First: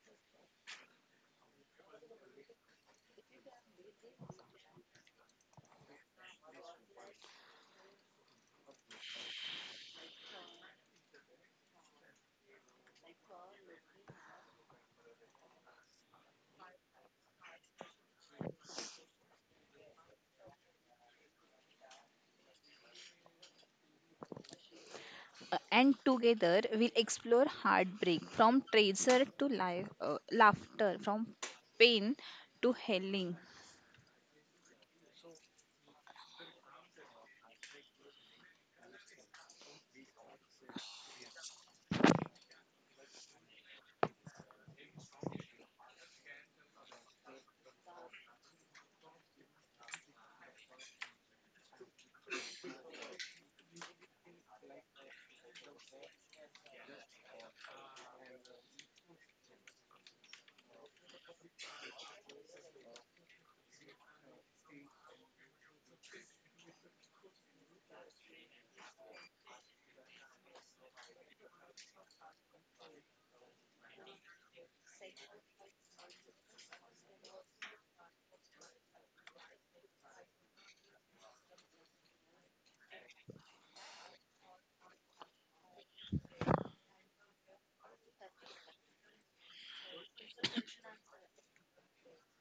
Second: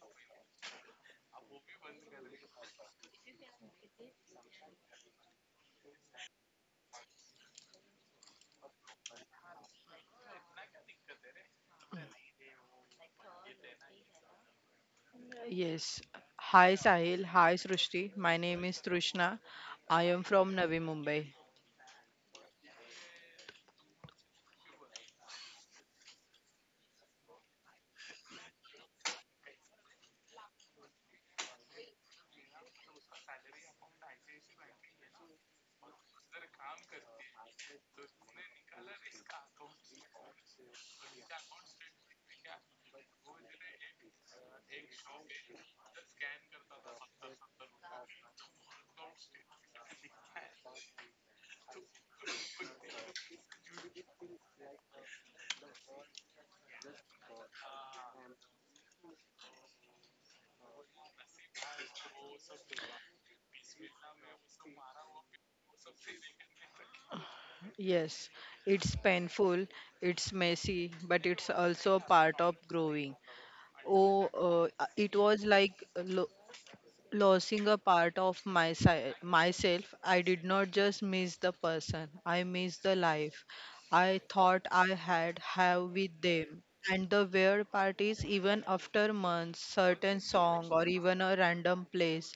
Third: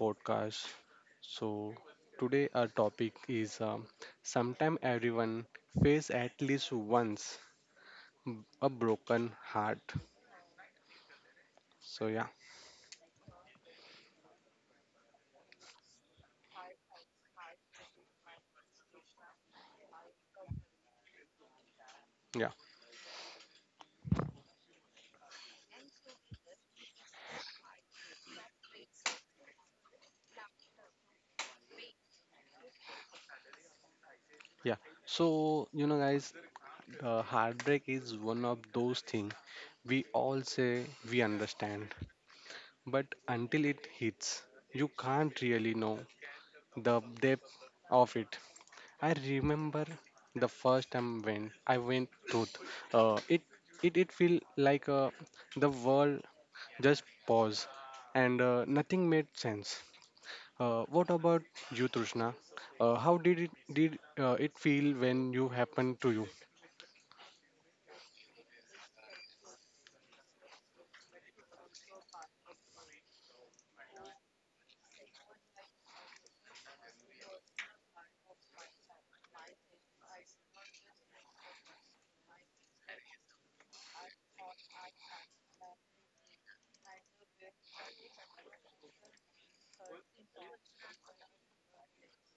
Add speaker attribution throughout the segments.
Speaker 1: podcast. So, today our topic is sometime everyone face at least once b- a broken heart. So, yeah,
Speaker 2: Yes. Hi Sahil. Hi Srushti. My name is Trishna. I am from Navi Mumbai.
Speaker 1: yeah,
Speaker 3: And together we'll explore heartbreak from treasure to life, laughter, from pain to healing.
Speaker 1: yeah. So, you know, guys, heartbreak is one of those things we all say we understand, but until it hits, you can't really know the depth of it. I remember the first time when I went to uh, it it feel like the world just paused and nothing made sense. What about you, Trishna? How did it feel when you happened to you?
Speaker 2: Yes, it's painful, it's messy, but it's also part of growing. Oh, it was like lo- losing a part of myself. I did not just miss the person, I missed the life I thought I had have with them. And the weird part is, even after months, certain song or even a random place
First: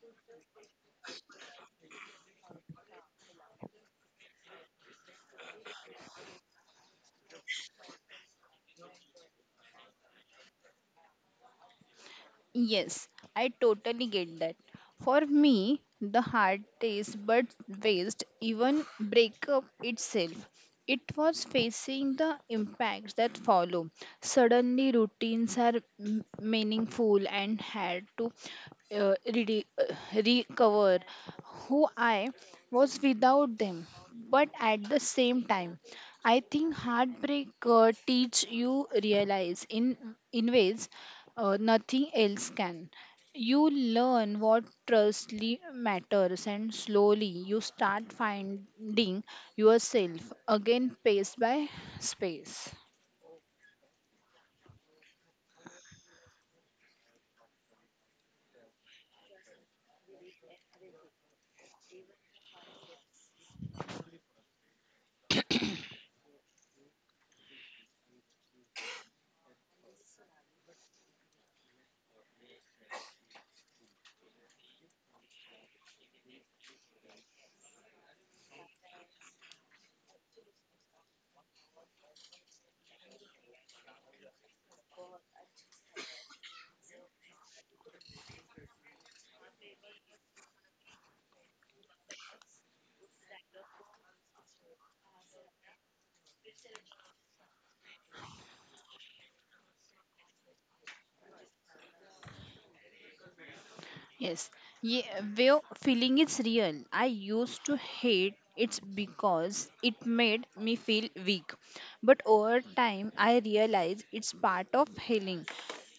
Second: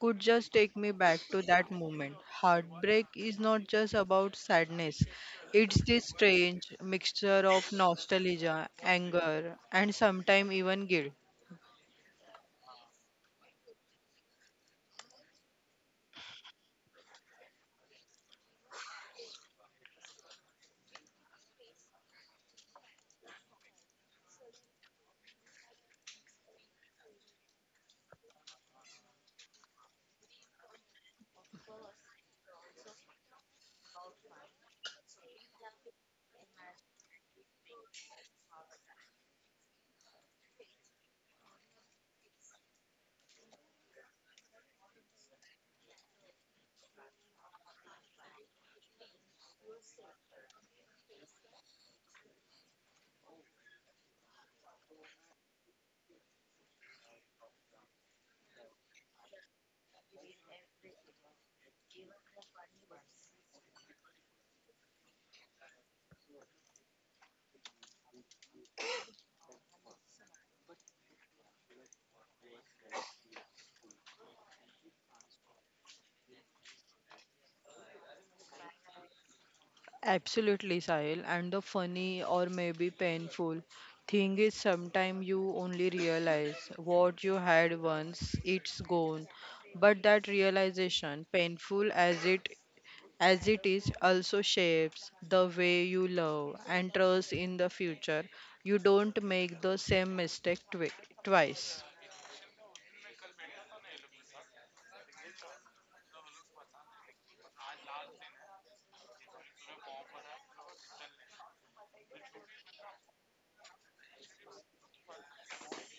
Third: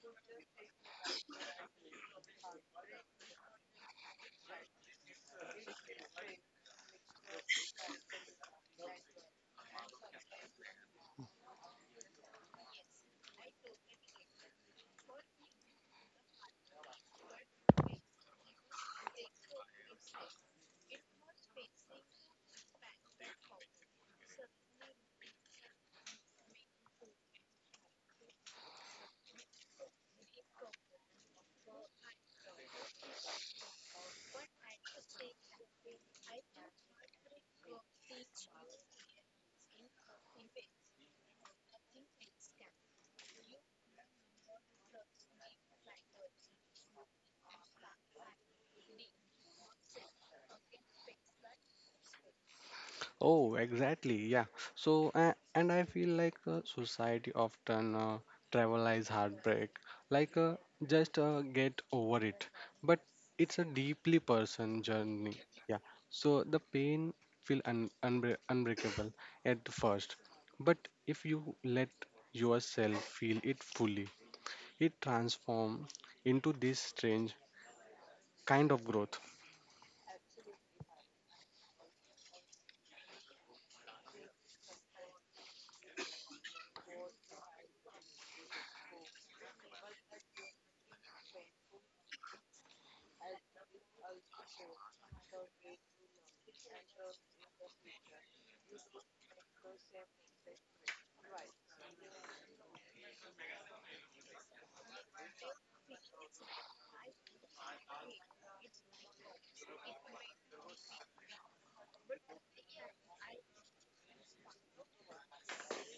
Speaker 2: could just take me back to that moment. Heartbreak is not just about sadness, it's this strange mixture of nostalgia, anger, and sometimes even guilt.
Speaker 3: Yes, I totally get that. For me, the hard taste but waste, even breakup itself. It was facing the impacts that follow. Suddenly, routines are meaningful and had to uh, rede- uh, recover who I was without them. But at the same time, I think heartbreak teach you realize in ways nothing else can. You learn what truly matters, and slowly you start finding yourself again, pace by space.
Speaker 1: Oh, exactly. Yeah. So, and I feel like society often trivialize heartbreak, like just get over it. But it's a deeply person journey. Yeah. So the pain feel unbreakable at the first, but if you let yourself feel it fully, it transforms into this strange kind of growth.
Speaker 2: Absolutely, Sahil. And the funny, or maybe painful, thing is sometimes you only realize what you had once it's gone. But that realization, painful as it is, also shapes the way you love and trust in the future. You don't make the same mistake twice.
Speaker 3: Yes. Yeah, well, feeling is real. I used to hate it because it made me feel weak. But over time, I realized it's part of healing.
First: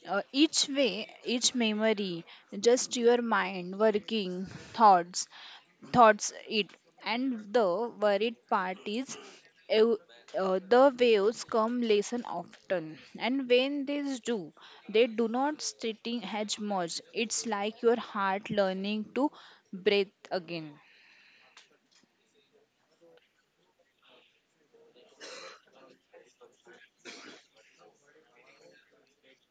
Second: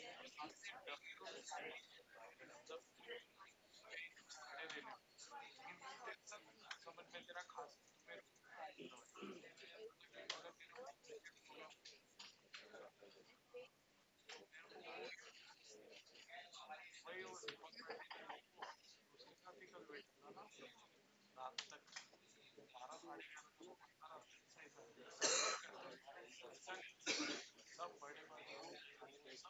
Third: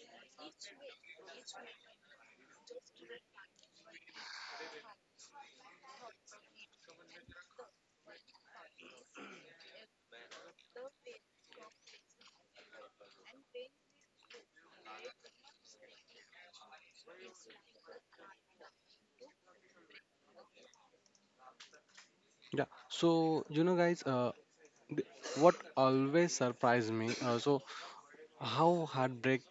Speaker 3: Each way, each memory, just your mind working, thoughts, it. And the worried part is ew- the waves come less and often, and when they do not sitting as much. It's like your heart learning to breathe again.
Speaker 1: Yeah. So you know, guys, th- what always surprised me. So how heartbreak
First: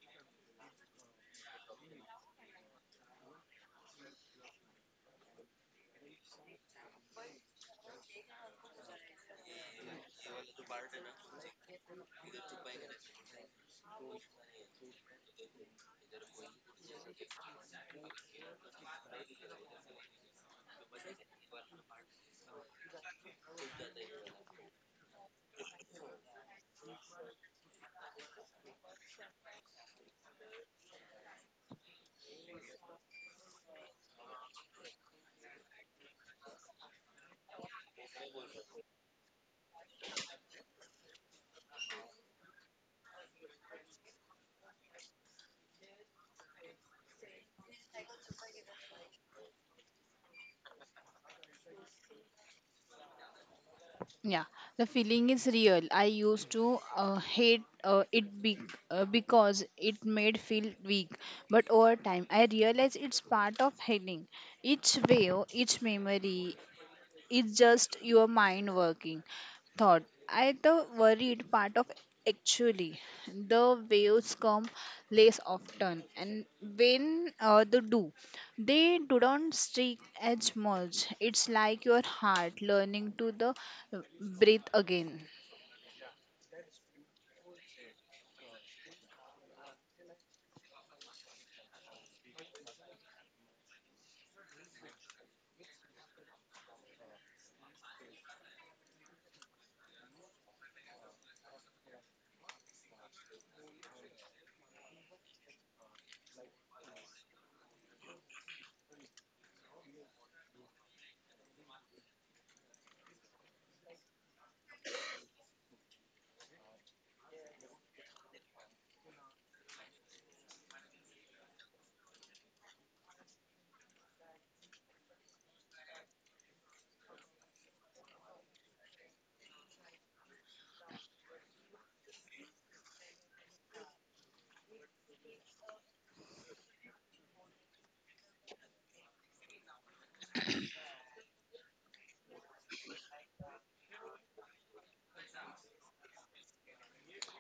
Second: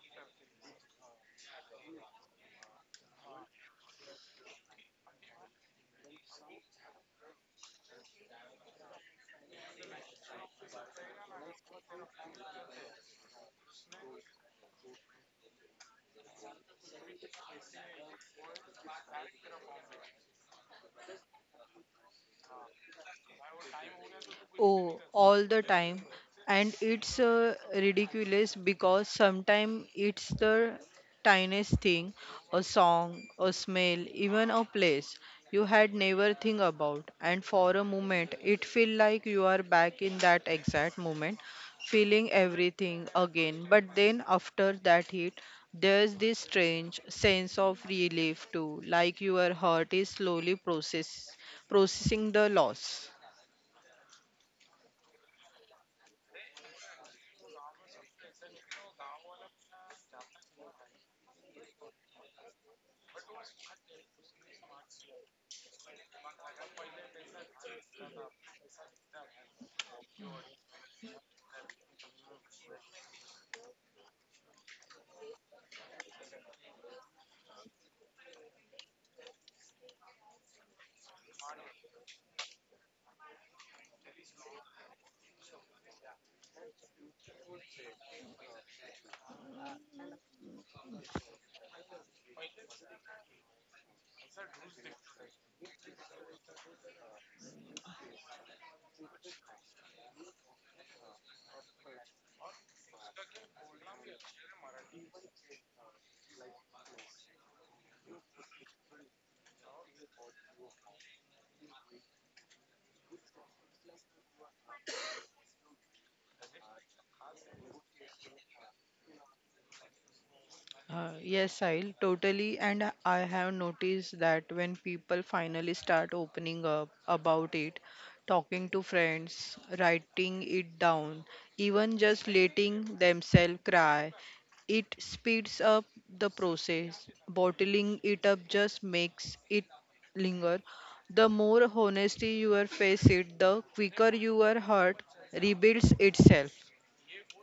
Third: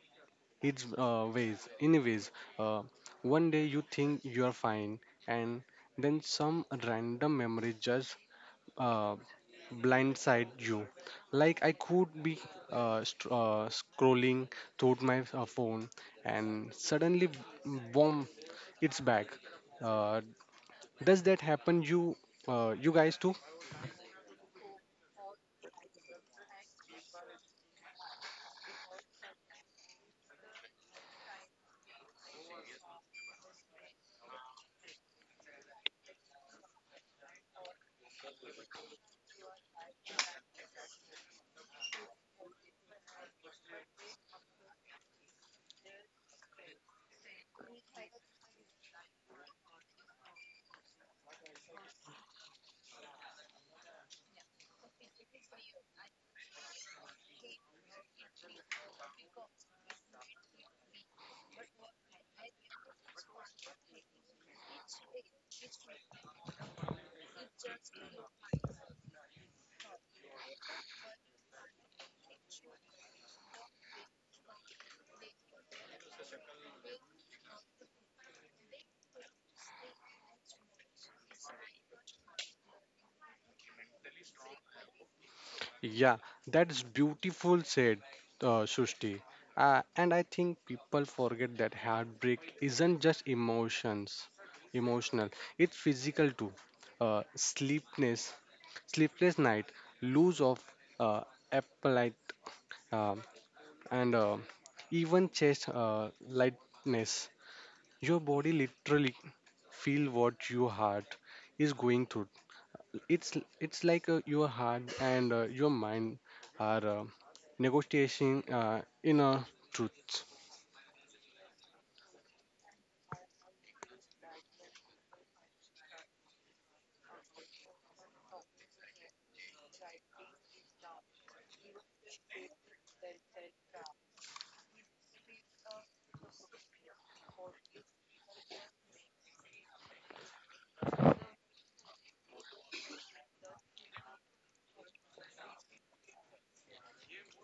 Speaker 1: is ways anyways uh, one day you think you are fine and then some random memory just uh, blindside you. Like I could be scrolling through my phone and suddenly boom, it's back. Uh, does that happen you guys too?
Speaker 2: Oh, all the time. And it's ridiculous, because sometimes it's the tiniest thing, a song, a smell, even a place you had never think about. And for a moment, it feel like you are back in that exact moment, feeling everything again. But then after that hit, there's this strange sense of relief too, like your heart is slowly processing the loss.
Speaker 3: Yeah, the feeling is real. I used to hate it because it made feel weak. But over time I realized it's part of healing. Each wave, each memory, it's just your mind working. Thought. I the worried part of actually the waves come less often, and when they do not streak as much. It's like your heart learning to the breathe again.
Speaker 1: Yeah, that's beautiful said, Srushti. And I think people forget that heartbreak isn't just emotional. It's physical too. Uh, sleepless, Sleepless night, lose of uh, appetite, uh, and even chest lightness. Your body literally feel what your heart is going through. It's it's like your heart and your mind are negotiating inner truths.
Speaker 2: Yes, I'll totally. And I have noticed that when people finally start opening up about it, talking to friends, writing it down, even just letting themselves cry, it speeds up the process. Bottling it up just makes it linger. The more honesty you are face it, the quicker your heart rebuilds itself.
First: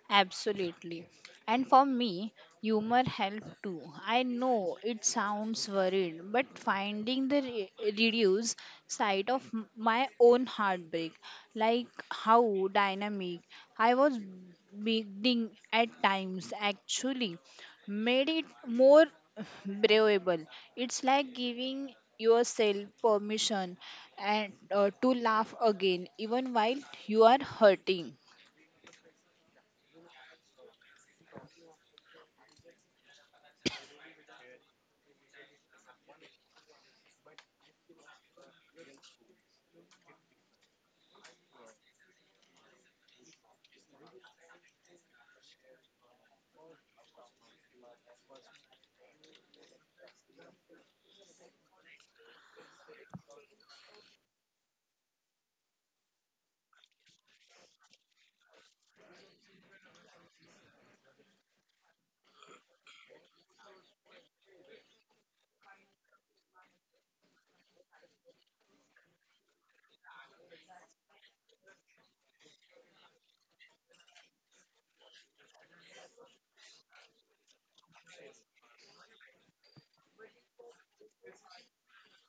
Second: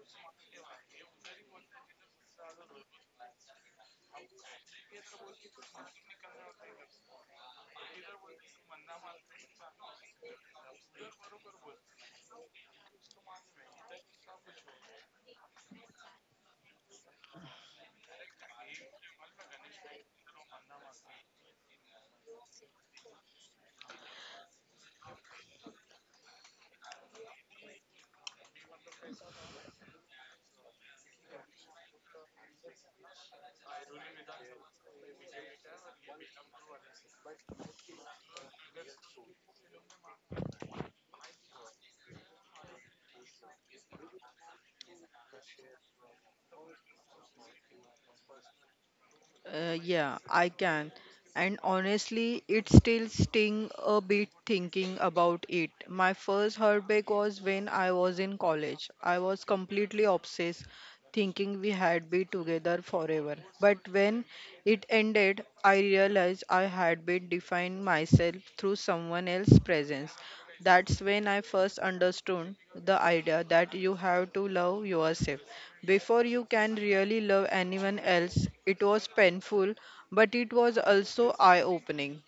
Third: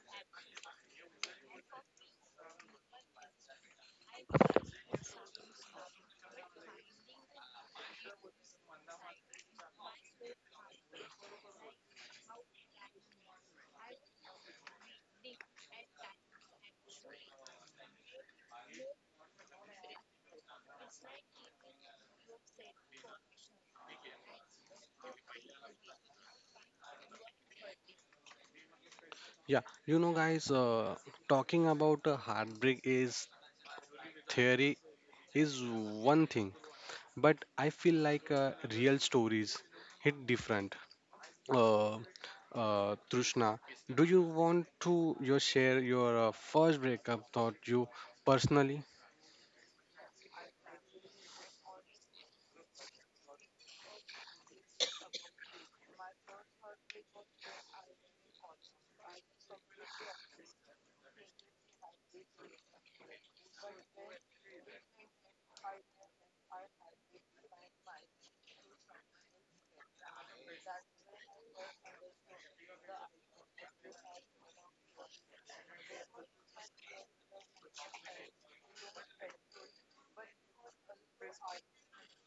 Speaker 3: Absolutely. And for me, humor helped too. I know it sounds worried, but finding the reduced side of my own heartbreak, like how dynamic I was being at times, actually made it more bearable. It's like giving yourself permission and to laugh again, even while you are hurting.
Speaker 1: Yeah, you know, guys, talking about heartbreak is theory is one thing, but I feel like real stories hit different. Uh, Trishna, do you want to your share your first breakup thought you personally?
Speaker 2: Yeah, I can. And honestly, it still sting a bit thinking about it. My first heartbreak was when I was in college. I was completely obsessed, thinking we had been together forever. But when it ended, I realized I had been defining myself through someone else's presence. That's when I first understood the idea that you have to love yourself before you can really love anyone else. It was painful, but it was also eye opening.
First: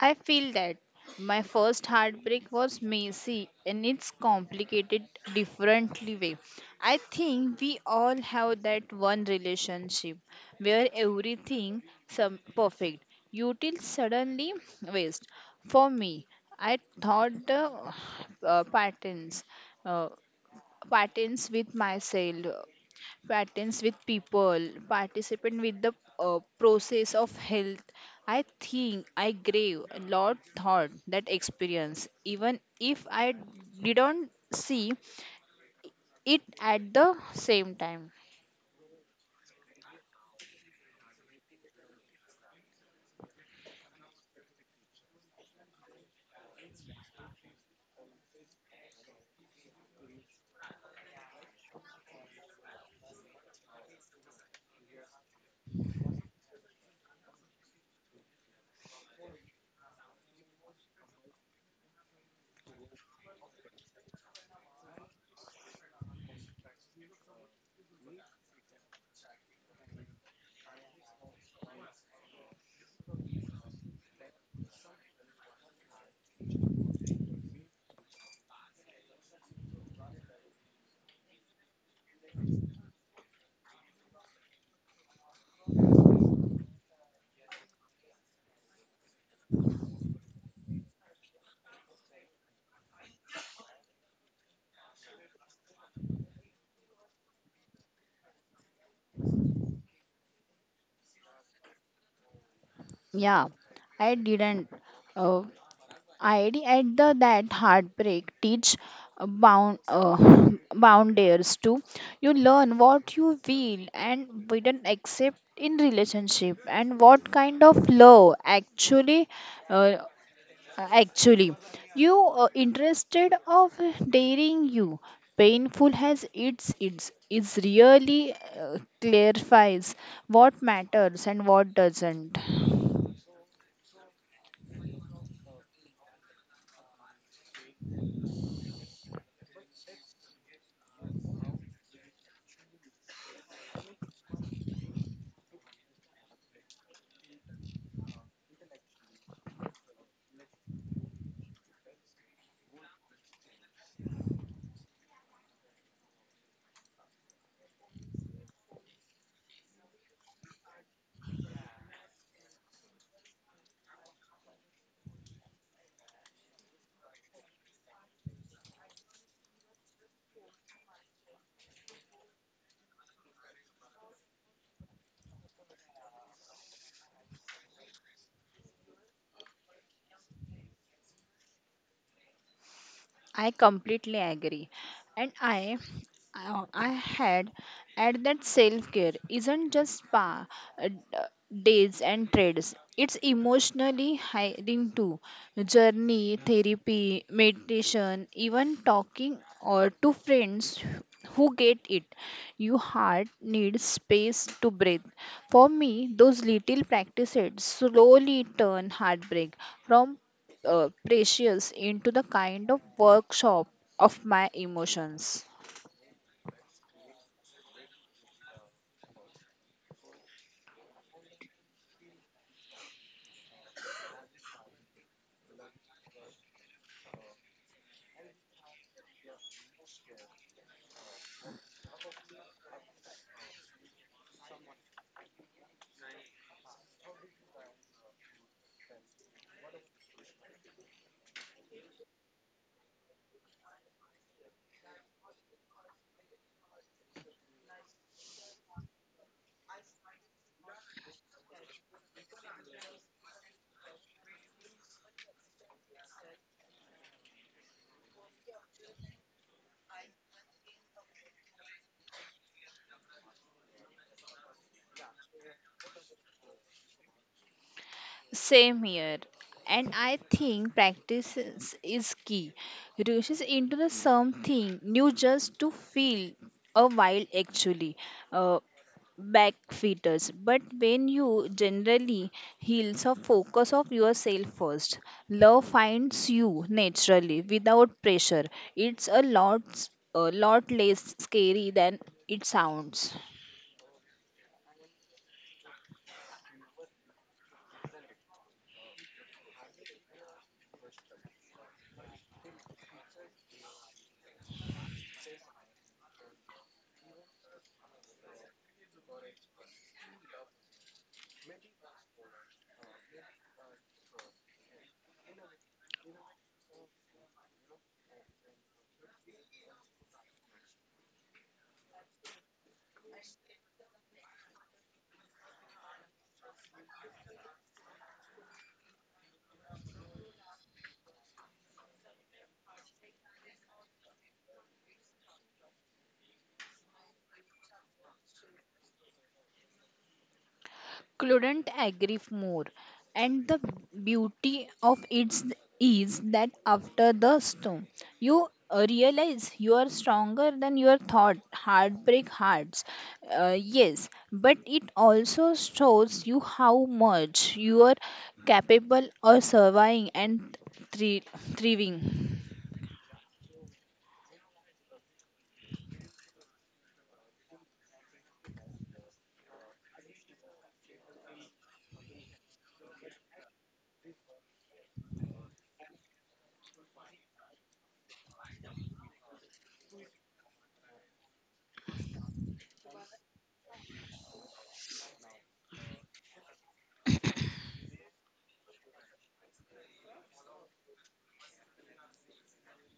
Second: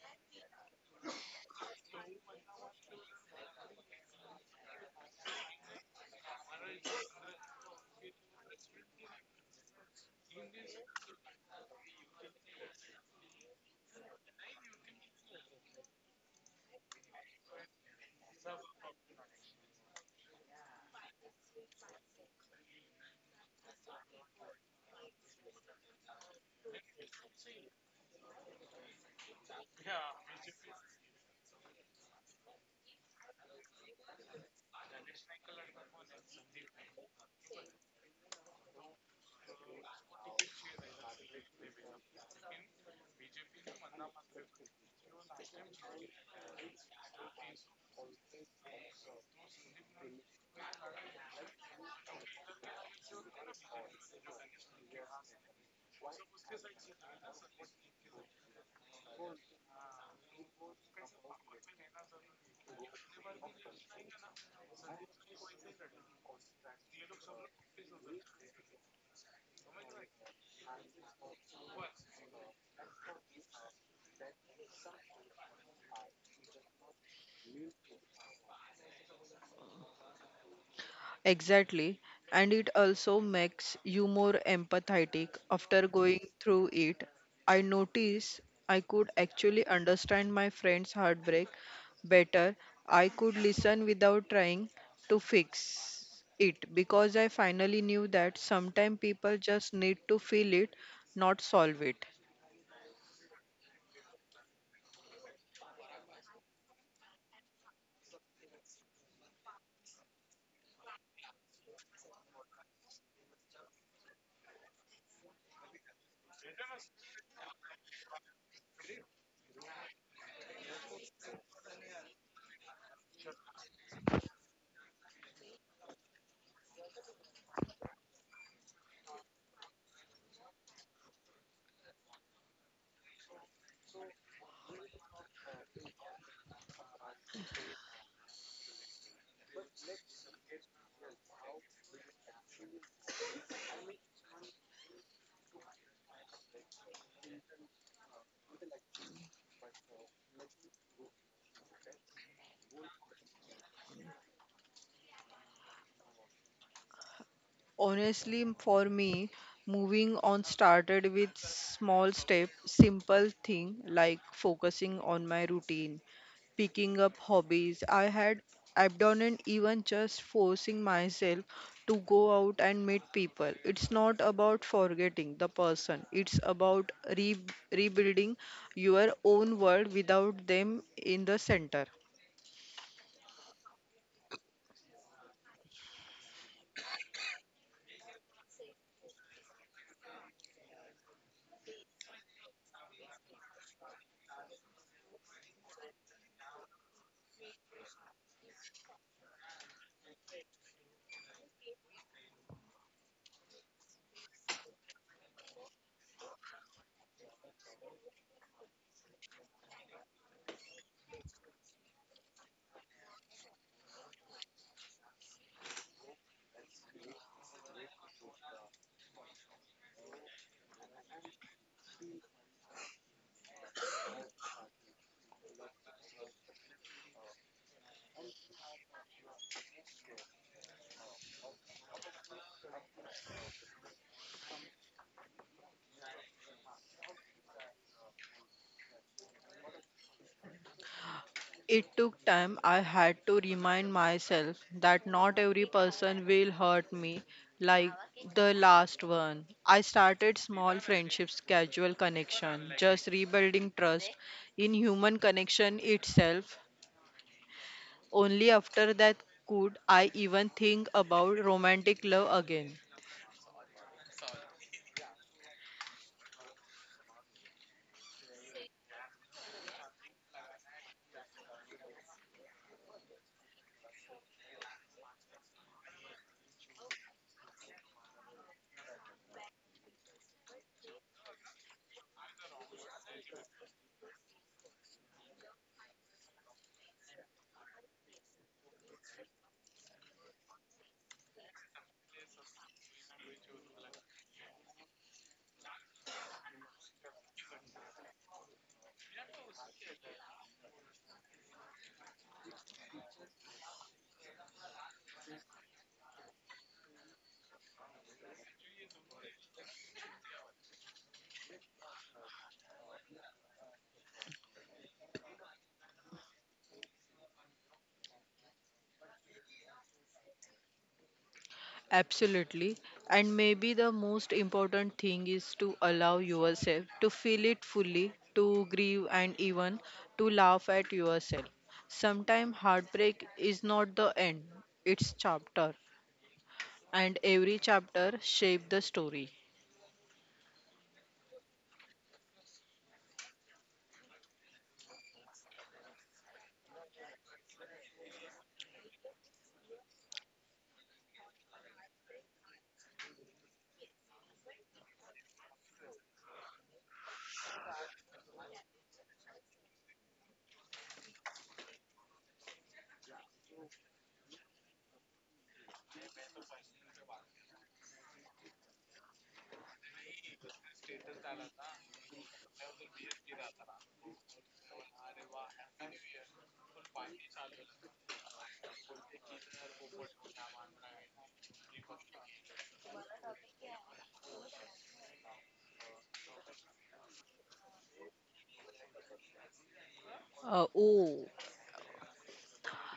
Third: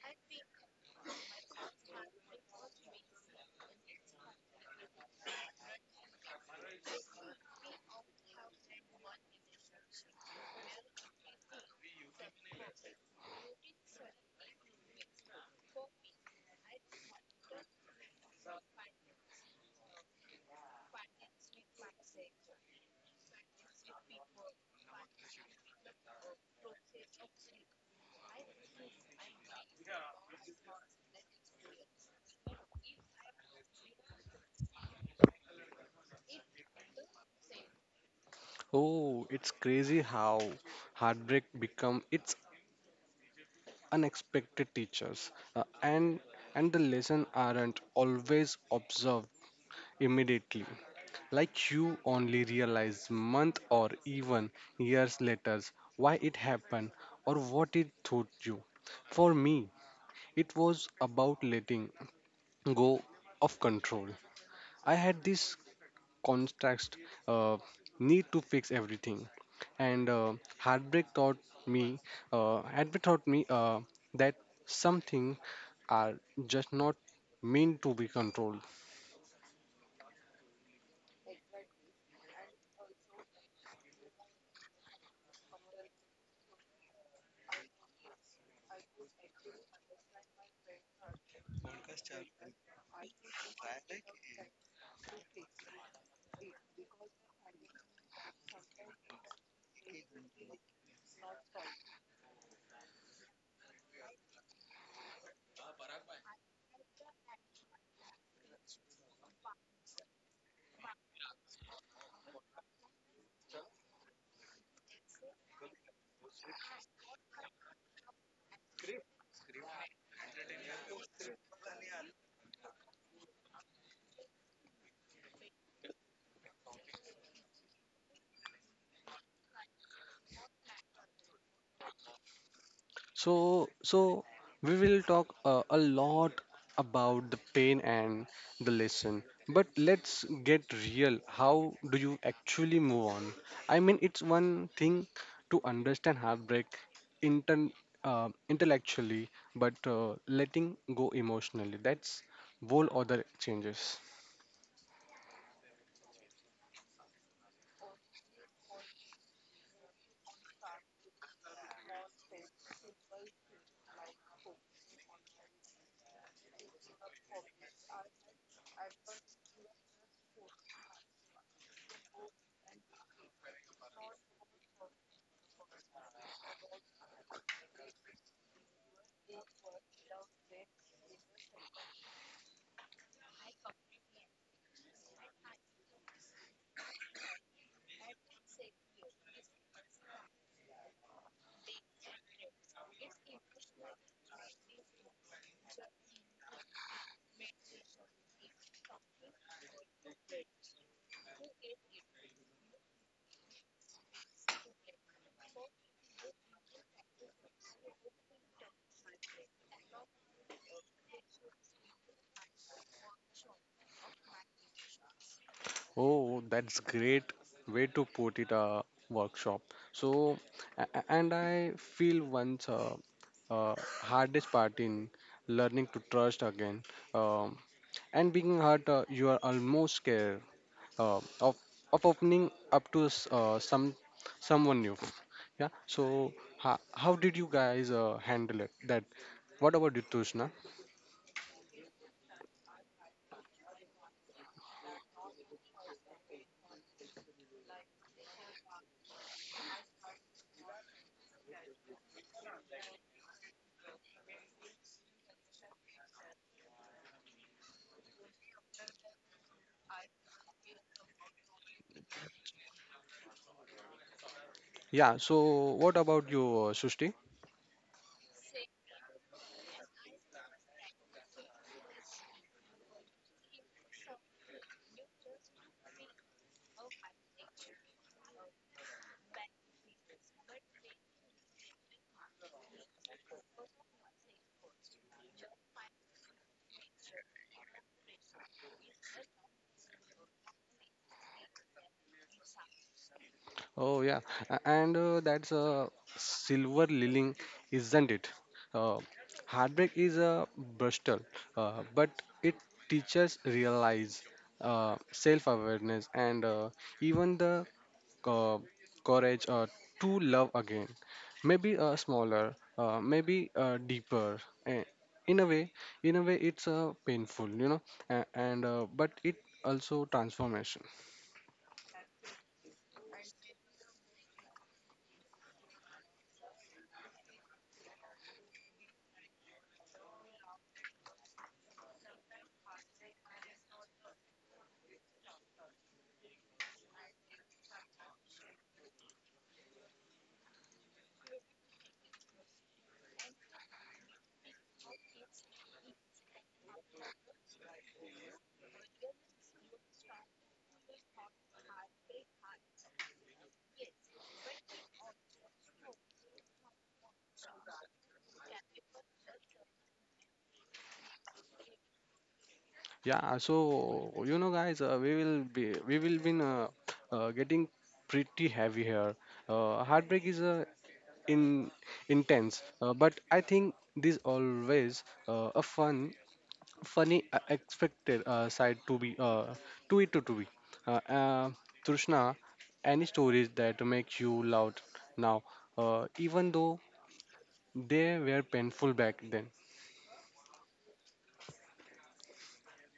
Speaker 3: I feel that my first heartbreak was messy and its complicated, differently way. I think we all have that one relationship where everything some perfect. You till suddenly waste. For me, I thought the uh, patterns, uh, patterns with myself, patterns with people, participate with the process of health. I think I crave a lot thought that experience, even if I didn't see it at the same time.
Speaker 1: Oh, it's crazy how heartbreak become its unexpected teachers, uh, and and the lesson aren't always observed immediately. Like you only realize month or even years later why it happened or what it taught you. For me, it was about letting go of control. I had this contrast uh, need to fix everything, and heartbreak taught me. Heartbreak taught me that something are just not meant to be controlled.
Speaker 2: Exactly. And it also makes you more empathetic after going through it. I noticed I could actually understand my friend's heartbreak better. I could listen without trying to fix it because I finally knew that sometimes people just need to feel it, not solve it.
Speaker 3: Yeah, I didn't. Uh, ID at the that heartbreak teach bound boundaries too. You learn what you will and wouldn't accept in relationship and what kind of love actually uh, actually you interested of daring you painful has its is really clarifies what matters and what doesn't.
Speaker 1: So we will talk a lot about the pain and the lesson. But let's get real. How do you actually move on? I mean, it's one thing to understand heartbreak inter- intellectually, but letting go emotionally, that's whole other changes.
Speaker 2: Honestly, for me, moving on started with small step, simple thing like focusing on my routine, picking up hobbies I had abandoned, even just forcing myself to go out and meet people. It's not about forgetting the person. It's about rebuilding your own world without them in the center.
Speaker 3: I completely agree. And I had at that self care isn't just spa days and trades. It's emotionally hiring too. Journey, therapy, meditation, even talking or to friends who get it. Your heart needs space to breathe. For me, those little practices slowly turn heartbreak from precious into the kind of workshop of my emotions.
Speaker 1: Oh, that's great way to put it, workshop. So, and I feel once uh, hardest part in learning to trust again, um, and being hurt, you are almost scared uh, of of opening up to someone new. Yeah. So how did you guys handle it? That. What about you, Tushna?
Speaker 2: It took time. I had to remind myself that not every person will hurt me like the last one. I started small friendships, casual connection, just rebuilding trust in human connection itself. Only after that could I even think about romantic love again.
Speaker 1: Yeah. So, what about you, Srushti?
Speaker 3: Same here. And I think practice is key. Rushes into the something new just to feel a while actually. Uh, Back feeders, but when you generally heals or focus of yourself first, love finds you naturally without pressure. It's a lot less scary than it sounds.
Speaker 1: Oh yeah, A- and that's a silver lining, isn't it? Uh, Heartbreak is a brutal, but it teaches realize self-awareness and even the uh, courage to love again. Maybe smaller, maybe deeper. eh, In a way, in a way, it's painful, you know, a- and but it also transformational.
Speaker 2: Absolutely. And maybe the most important thing is to allow yourself to feel it fully, to grieve, and even to laugh at yourself. Sometimes heartbreak is not the end, it's chapter, and every chapter shapes the story.
Speaker 3: Couldn't agree more. And the beauty of it is that after the storm you realize you are stronger than your thought. Heartbreak hearts, yes, but it also shows you how much you are capable of surviving and thri- thriving.
Speaker 1: Yeah, so you know, guys, we will be getting pretty heavy here. Heartbreak is in intense, but I think this always funny, expected side to be to it to be. Uh, uh, Trishna, any stories that make you loud now, even though they were painful back then.
Speaker 2: Oh,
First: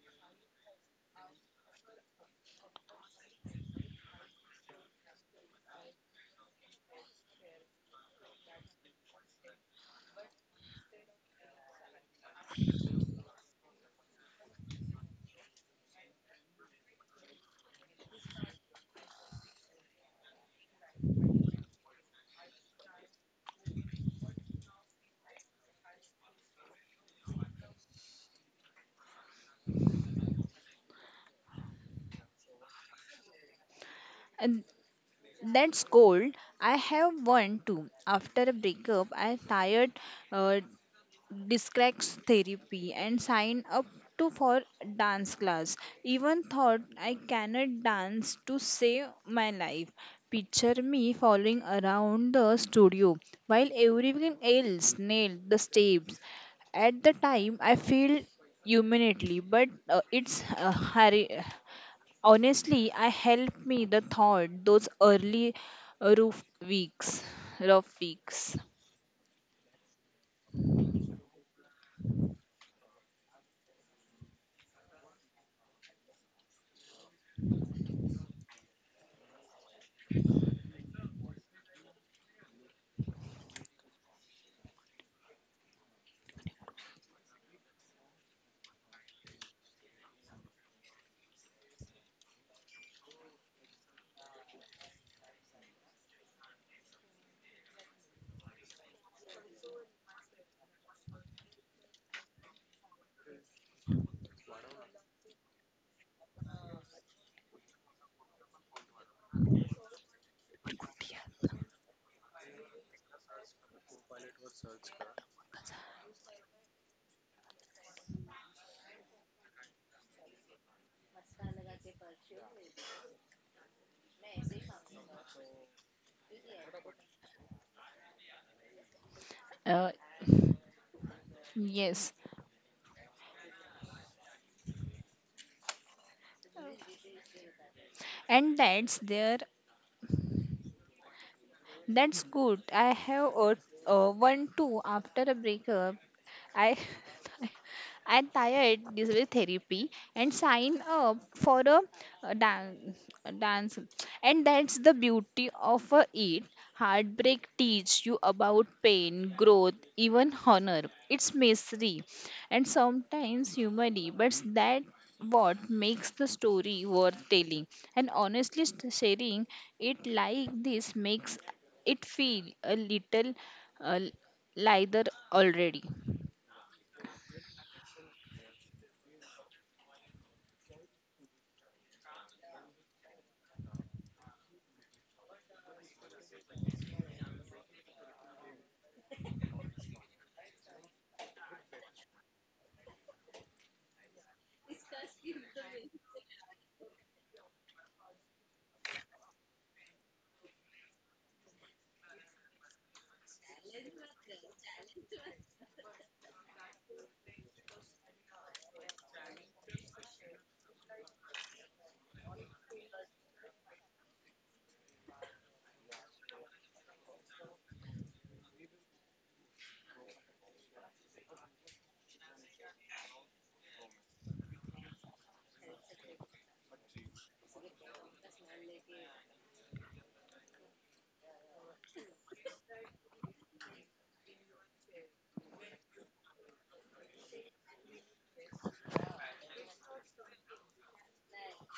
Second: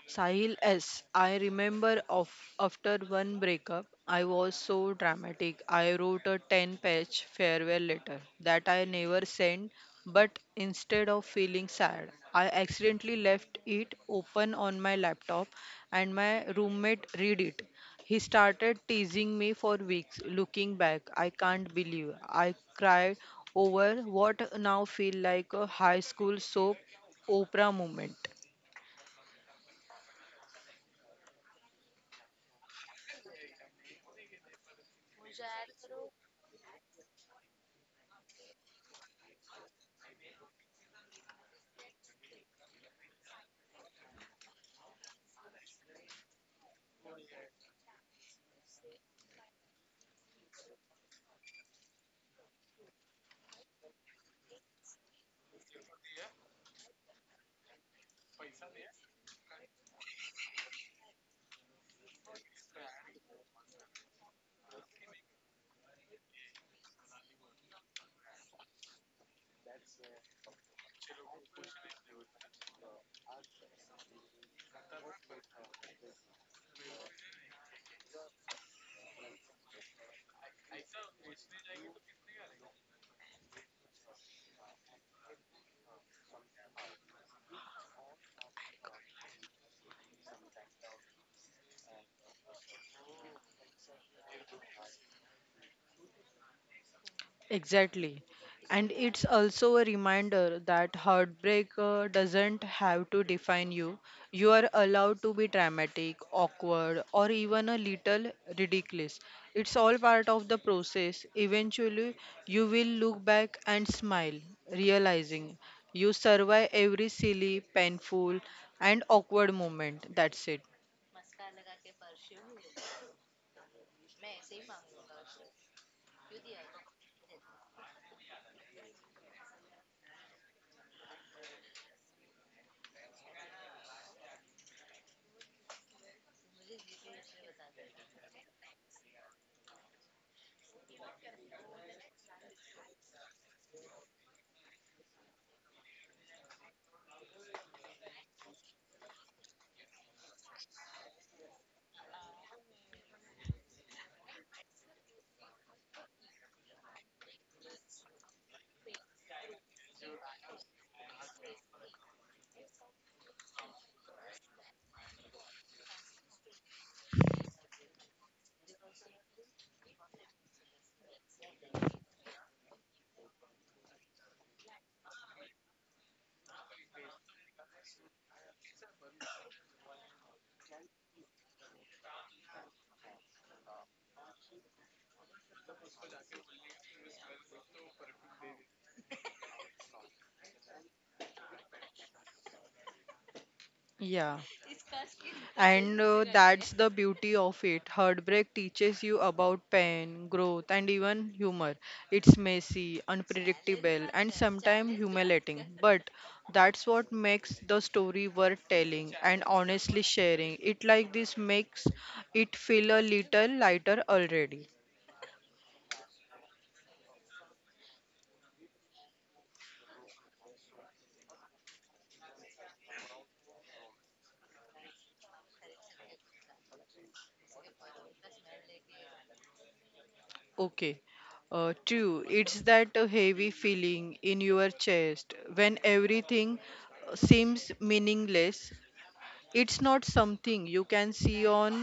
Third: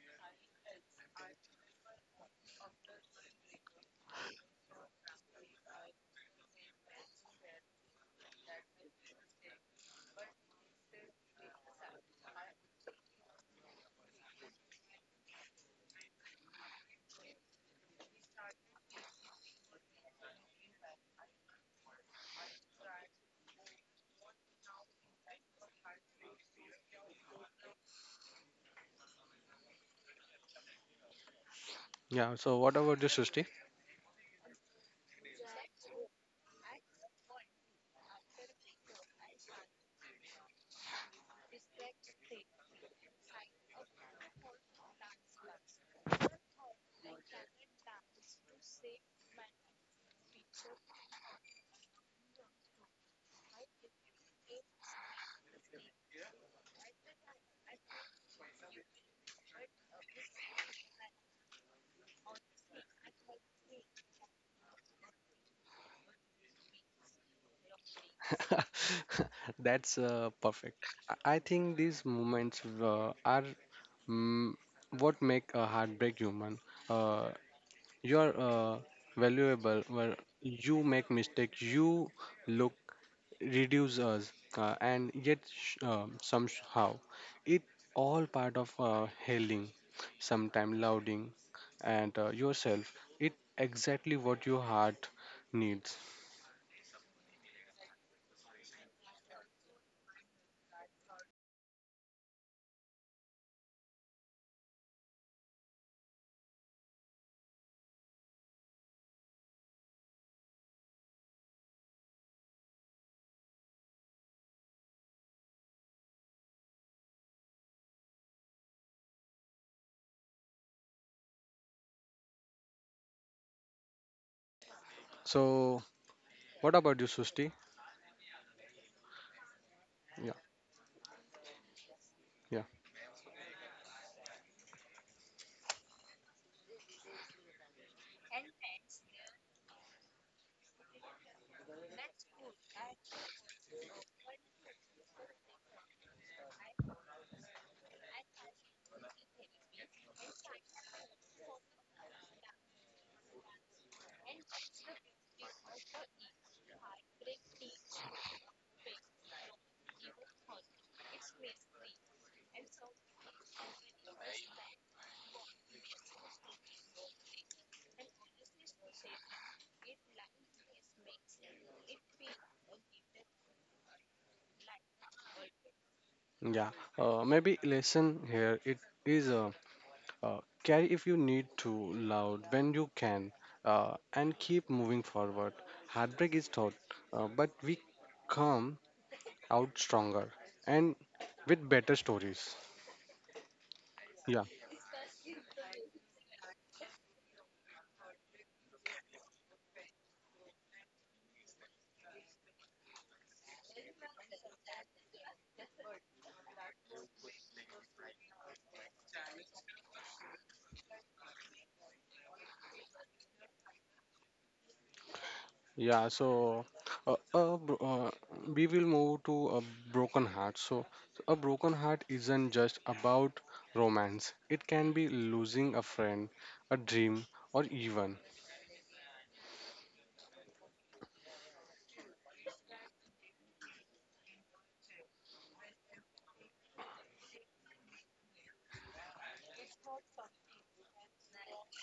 Speaker 2: Sahil S. I remember of after one breakup, I was so dramatic. I wrote a 10-page farewell letter that I never sent, but instead of feeling sad, I accidentally left it open on my laptop and my roommate read it. He started teasing me for weeks. Looking back, I can't believe I cried over what now feel like a high school soap opera moment.
Speaker 1: Yeah. So what about you, Srishti?
Speaker 3: And that's cold. I have one too. After a breakup, I tired. Uh, Discrex therapy and sign up to for dance class, even thought I cannot dance to save my life. Picture me following around the studio while everyone else nailed the steps. At the time I feel humanly, but honestly I helped me the thought those early roof weeks rough weeks.
Speaker 1: That's perfect. I think these moments are mm, what make a heartbreak human. Uh, you're valuable. Where you make mistakes, you look reduce us, and yet somehow it all part of healing. Sometimes louding, and yourself. It exactly what your heart needs.
Speaker 2: Exactly. And it's also a reminder that heartbreak doesn't have to define you. You are allowed to be dramatic, awkward, or even a little ridiculous. It's all part of the process. Eventually, you will look back and smile, realizing you survive every silly, painful, and awkward moment. That's it.
Speaker 1: So, what about you, Susti?
Speaker 3: uh,
Speaker 1: Yeah,
Speaker 3: yes,
Speaker 1: yeah.
Speaker 3: and that's there. That's good. I have a, one too after a breakup. I I'm tired. This is therapy and sign up for a dance. And that's the beauty of a it. Heartbreak teach you about pain, growth, even honor. It's misery and sometimes humor, but that what makes the story worth telling. And honestly, sharing it like this makes it feel a little uh, lighter already.
Speaker 1: Yeah, maybe lesson here it is carry if you need to, loud when you can, and keep moving forward. Heartbreak is thought, but we come out stronger and with better stories.
Speaker 2: Yeah.
Speaker 1: Yeah,
Speaker 2: And that's the beauty of it. Heartbreak teaches you about pain, growth, and even humor. It's messy, unpredictable, and sometimes humiliating. But that's what makes the story worth telling and honestly sharing. It like this makes it feel a little lighter already.
Speaker 1: yeah. So, uh, uh, bro- uh, we will move to a broken heart. So, a broken heart isn't just about romance. It can be losing a friend, a dream, or even.
Speaker 2: Okay. Two, it's that heavy feeling in your chest when everything seems meaningless. It's not something you can see on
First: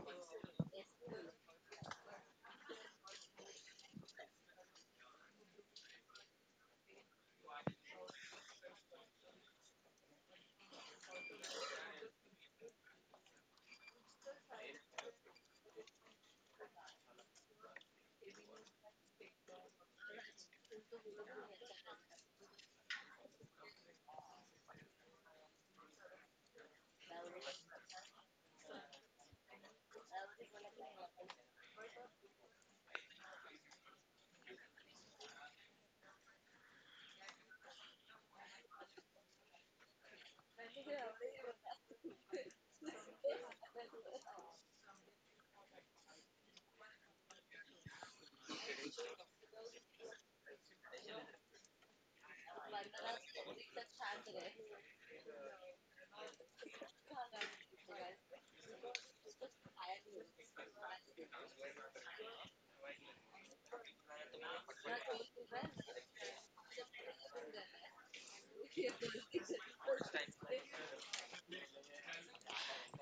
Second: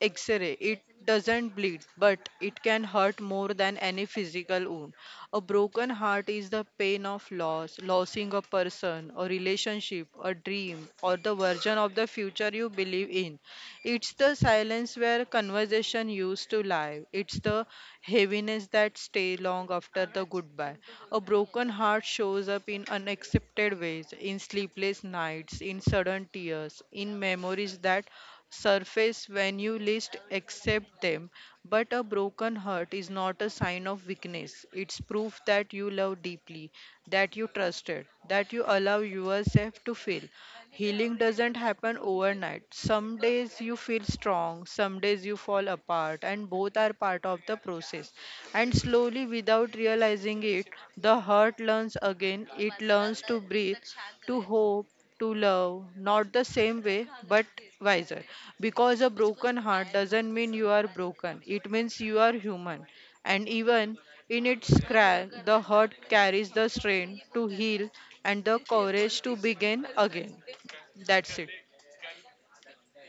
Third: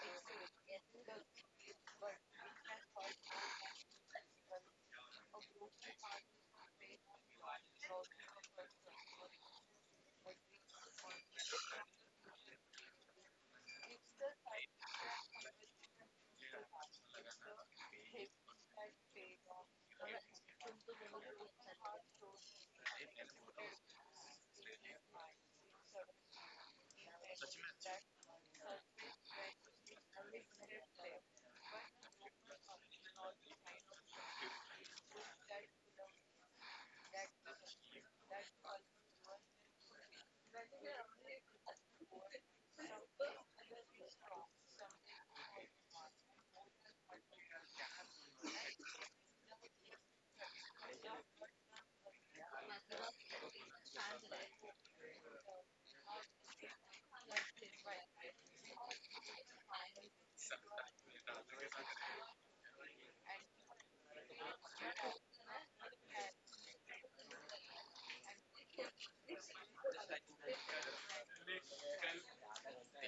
Speaker 2: X-ray. It doesn't bleed, but it can hurt more than any physical wound. A broken heart is the pain of loss, losing a person, a relationship, a dream, or the version of the future you believe in. It's the silence where conversation used to lie. It's the heaviness that stay long after the goodbye. A broken heart shows up in unaccepted ways, in sleepless nights, in sudden tears, in memories that surface when you least accept them. But a broken heart is not a sign of weakness. It's proof that you love deeply, that you trusted, that you allow yourself to feel. Healing doesn't happen overnight. Some days you feel strong, some days you fall apart, and both are part of the process. And slowly, without realizing it, the heart learns again, it learns to breathe, to hope, to love, not the same way, but wiser. Because a broken heart doesn't mean you are broken, it means you are human. And even in its crack, the heart carries the strength to heal and the courage to begin again. That's it.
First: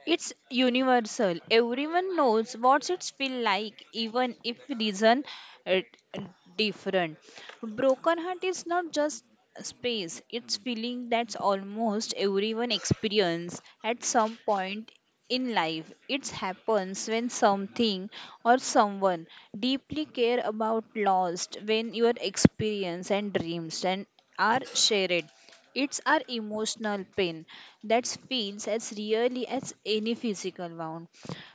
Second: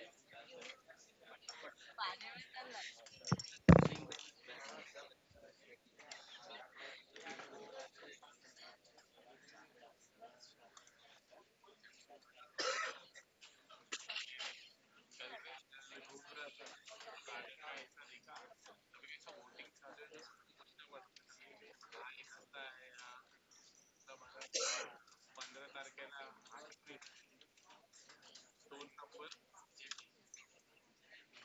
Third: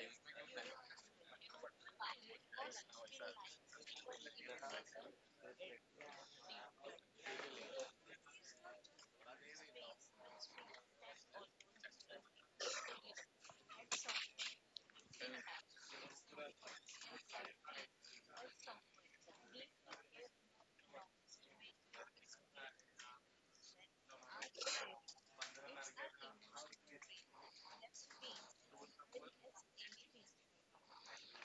Speaker 3: It's universal. Everyone knows what it feels like, even if reason uh, different. Broken heart is not just space. It's feeling that's almost everyone experience at some point in life. It happens when something or someone deeply care about lost, when your experience and dreams and are shared. It's our emotional pain that feels as really as any physical wound.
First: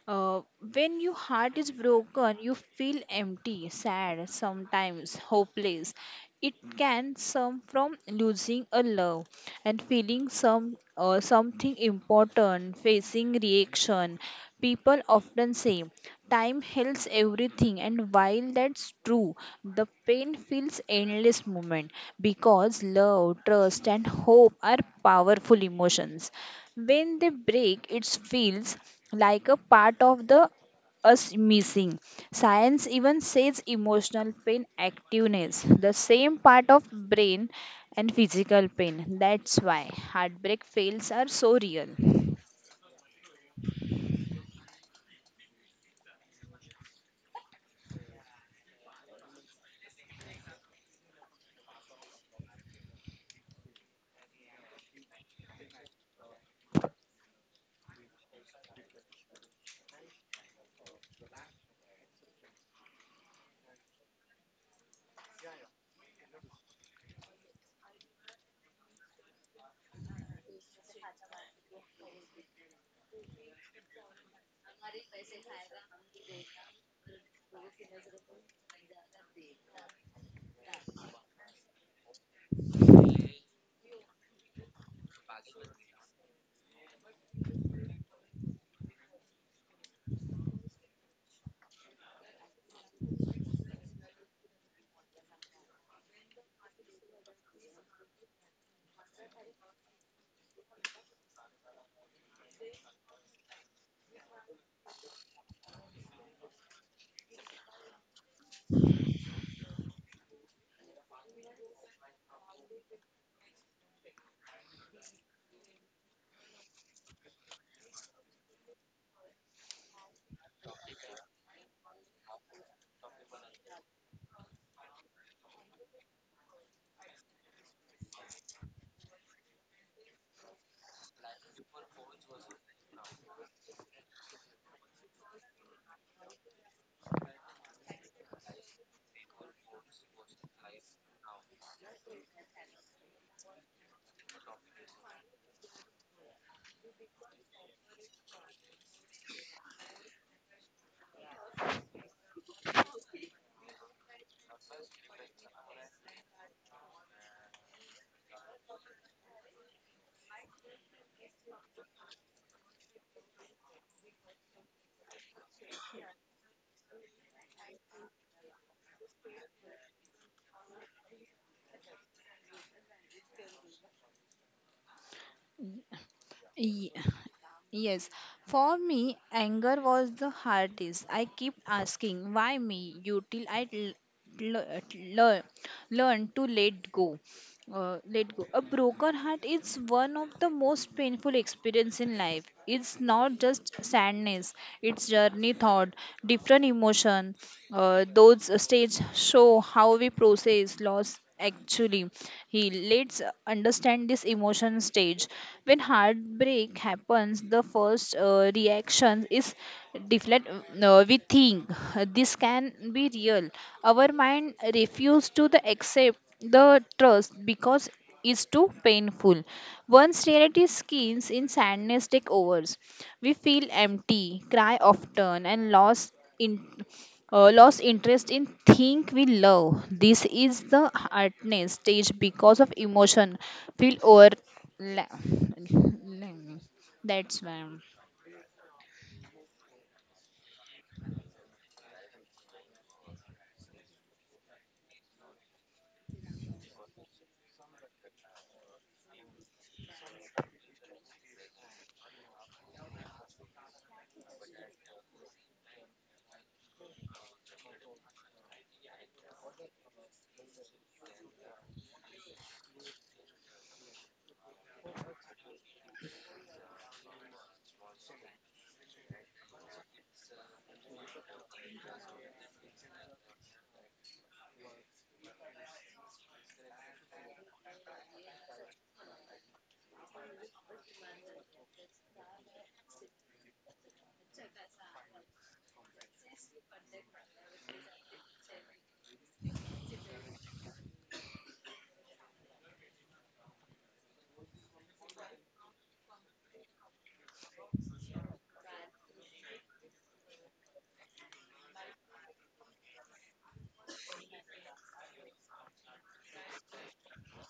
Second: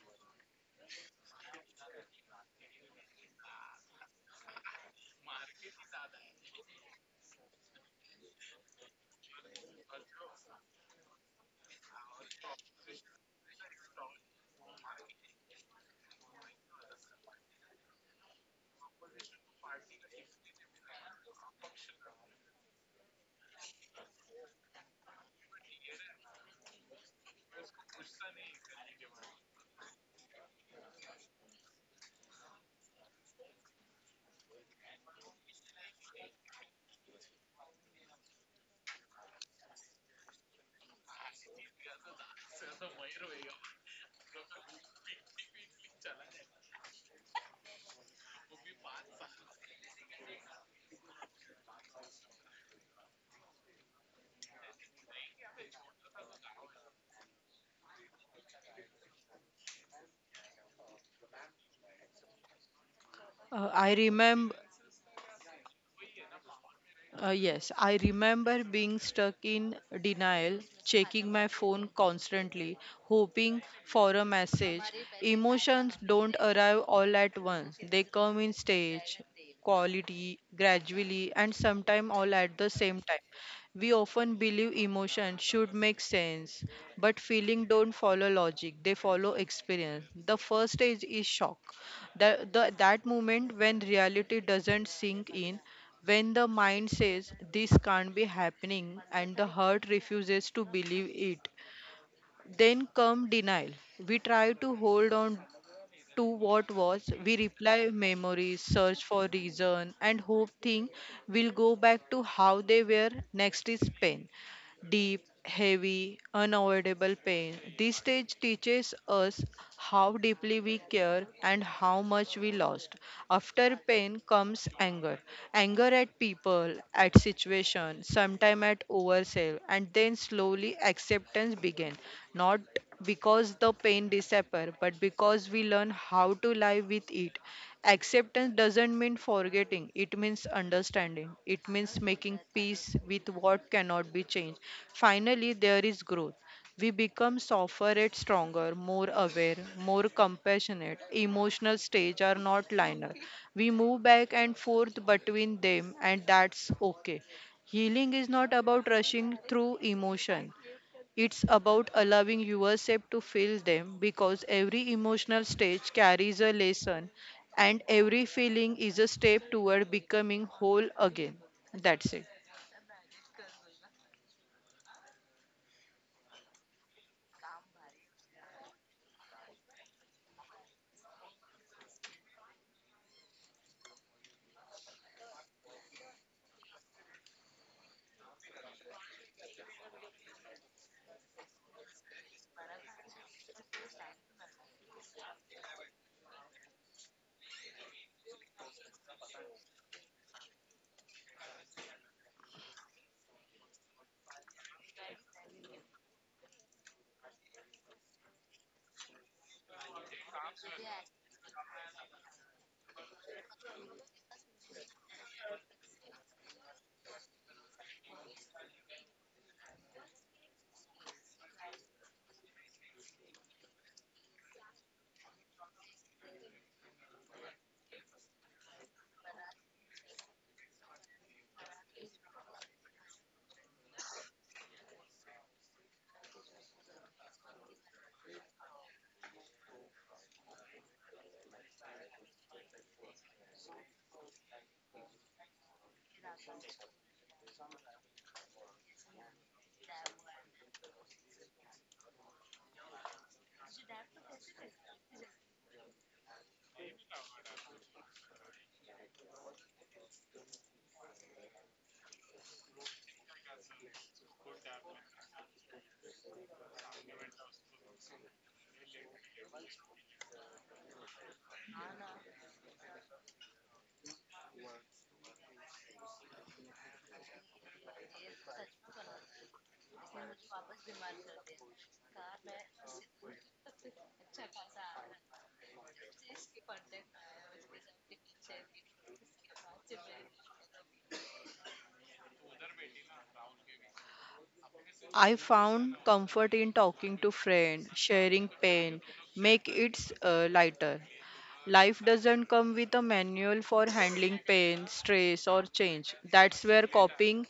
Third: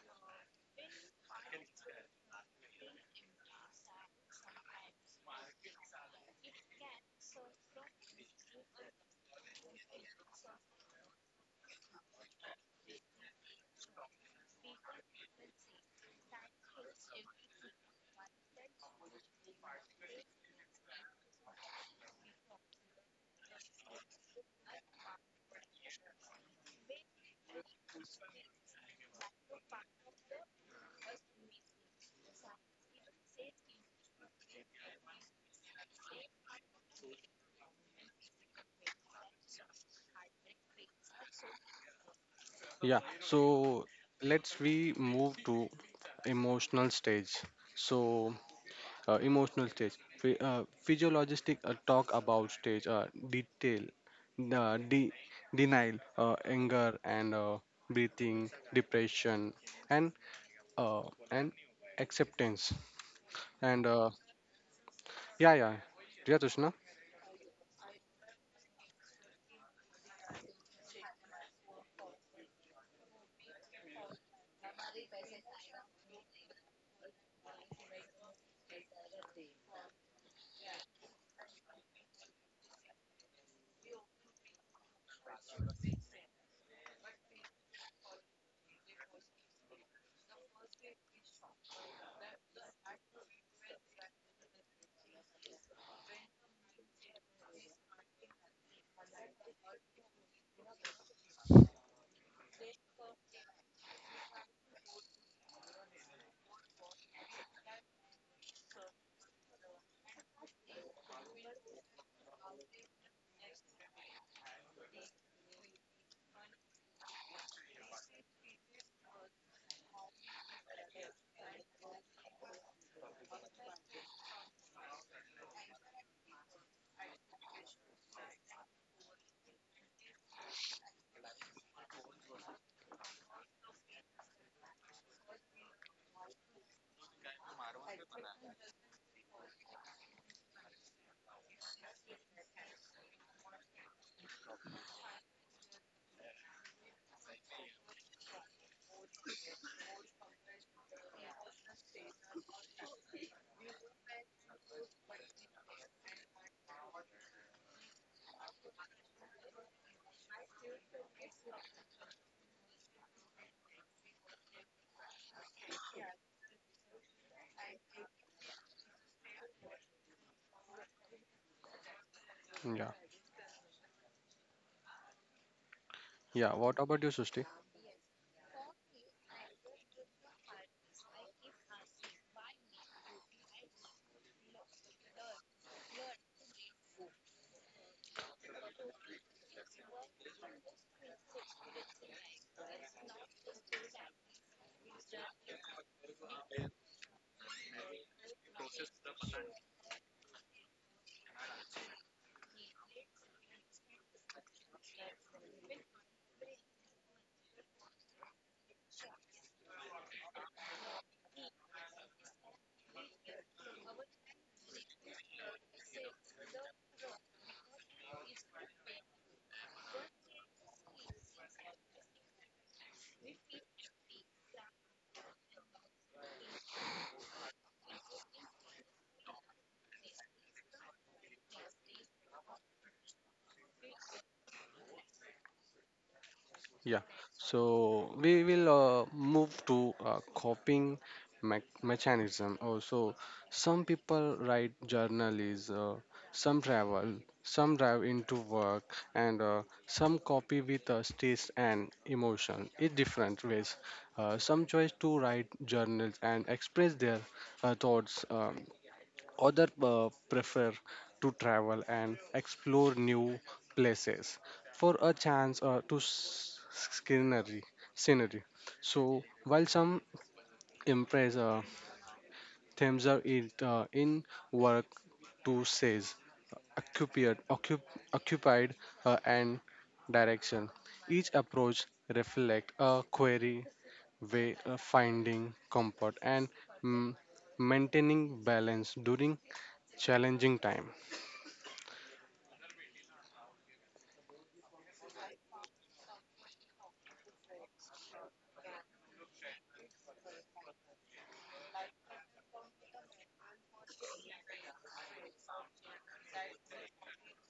Speaker 3: Uh, when your heart is broken, you feel empty, sad, sometimes hopeless. It can come from losing a love and feeling some something important, facing reaction. People often say time heals everything, and while that's true, the pain feels endless moment because love, trust, and hope are powerful emotions. When they break, it feels like a part of the us missing. Science even says emotional pain activates the same part of brain and physical pain. That's why heartbreak fails are so real.
Speaker 1: Yeah, so let's we move to emotional stage. So emotional stage, physiologistic talk about stage, uh, de- denial, anger, and breathing, depression, and uh, and acceptance. And
Speaker 2: I
Speaker 1: uh,
Speaker 2: remember
Speaker 1: yeah, yeah, Tushna.
Speaker 2: Yes, I remember being stuck in denial, checking my phone constantly, hoping for a message. Emotions don't arrive all at once, they come in stage, quality, gradually, and sometimes all at the same time. We often believe emotion should make sense, but feeling don't follow logic, they follow experience. The first stage is shock. That moment when reality doesn't sink in, when the mind says this can't be happening and the heart refuses to believe it, then come denial. We try to hold on to what was, we reply memories, search for reason, and hope things will go back to how they were. Next is pain deep, heavy, unavoidable pain. This stage teaches us how deeply we care and how much we lost. After pain comes anger. Anger at people, at situation, sometime at ourselves, and then slowly acceptance begins. Not because the pain disappears, but because we learn how to live with it. Acceptance doesn't mean forgetting, it means understanding, it means making peace with what cannot be changed. Finally, there is growth. We become softer and stronger, more aware, more compassionate. Emotional stage are not linear. We move back and forth between them, and that's okay. Healing is not about rushing through emotion. It's about allowing yourself to feel them because every emotional stage carries a lesson and every feeling is a step toward becoming whole again. That's it.
Speaker 1: Yeah, yeah. What
Speaker 3: Ye-
Speaker 1: about you, Sushti?
Speaker 3: Yes, for me, anger was the hardest. I keep asking, why me? You till I learn to let go. Let go. A broken heart is one of the most painful experience in life. It's not just sadness; it's journey, thought, different emotion. Those stages show how we process loss actually. He let's understand this emotion stage. When heartbreak happens the first reaction is deflect. We think this can be real. Our mind refuses to the accept the trust because it's too painful. Once reality skins in sadness take overs, we feel empty, cry often, and lost in lost interest in thing we love. This is the hardness stage because of emotion. Feel over. la- la-
Speaker 1: Yeah,
Speaker 3: That's why.
Speaker 1: so we will move to coping mechanism. Also, some people write journals, some travel, some drive into work, and some copy with taste and emotion in different ways. Some choose to write journals and express their thoughts. Other prefer to travel and explore new places for a chance to scenery. scenery. So while some embrace themes are in, in work to says occupied, occup- occupied and direction. Each approach reflect a query way of finding comfort and mm, maintaining balance during challenging time.
Speaker 2: I found comfort in talking to friends, sharing pain, make it lighter. Life doesn't come with a manual for handling pain, stress or change. That's where coping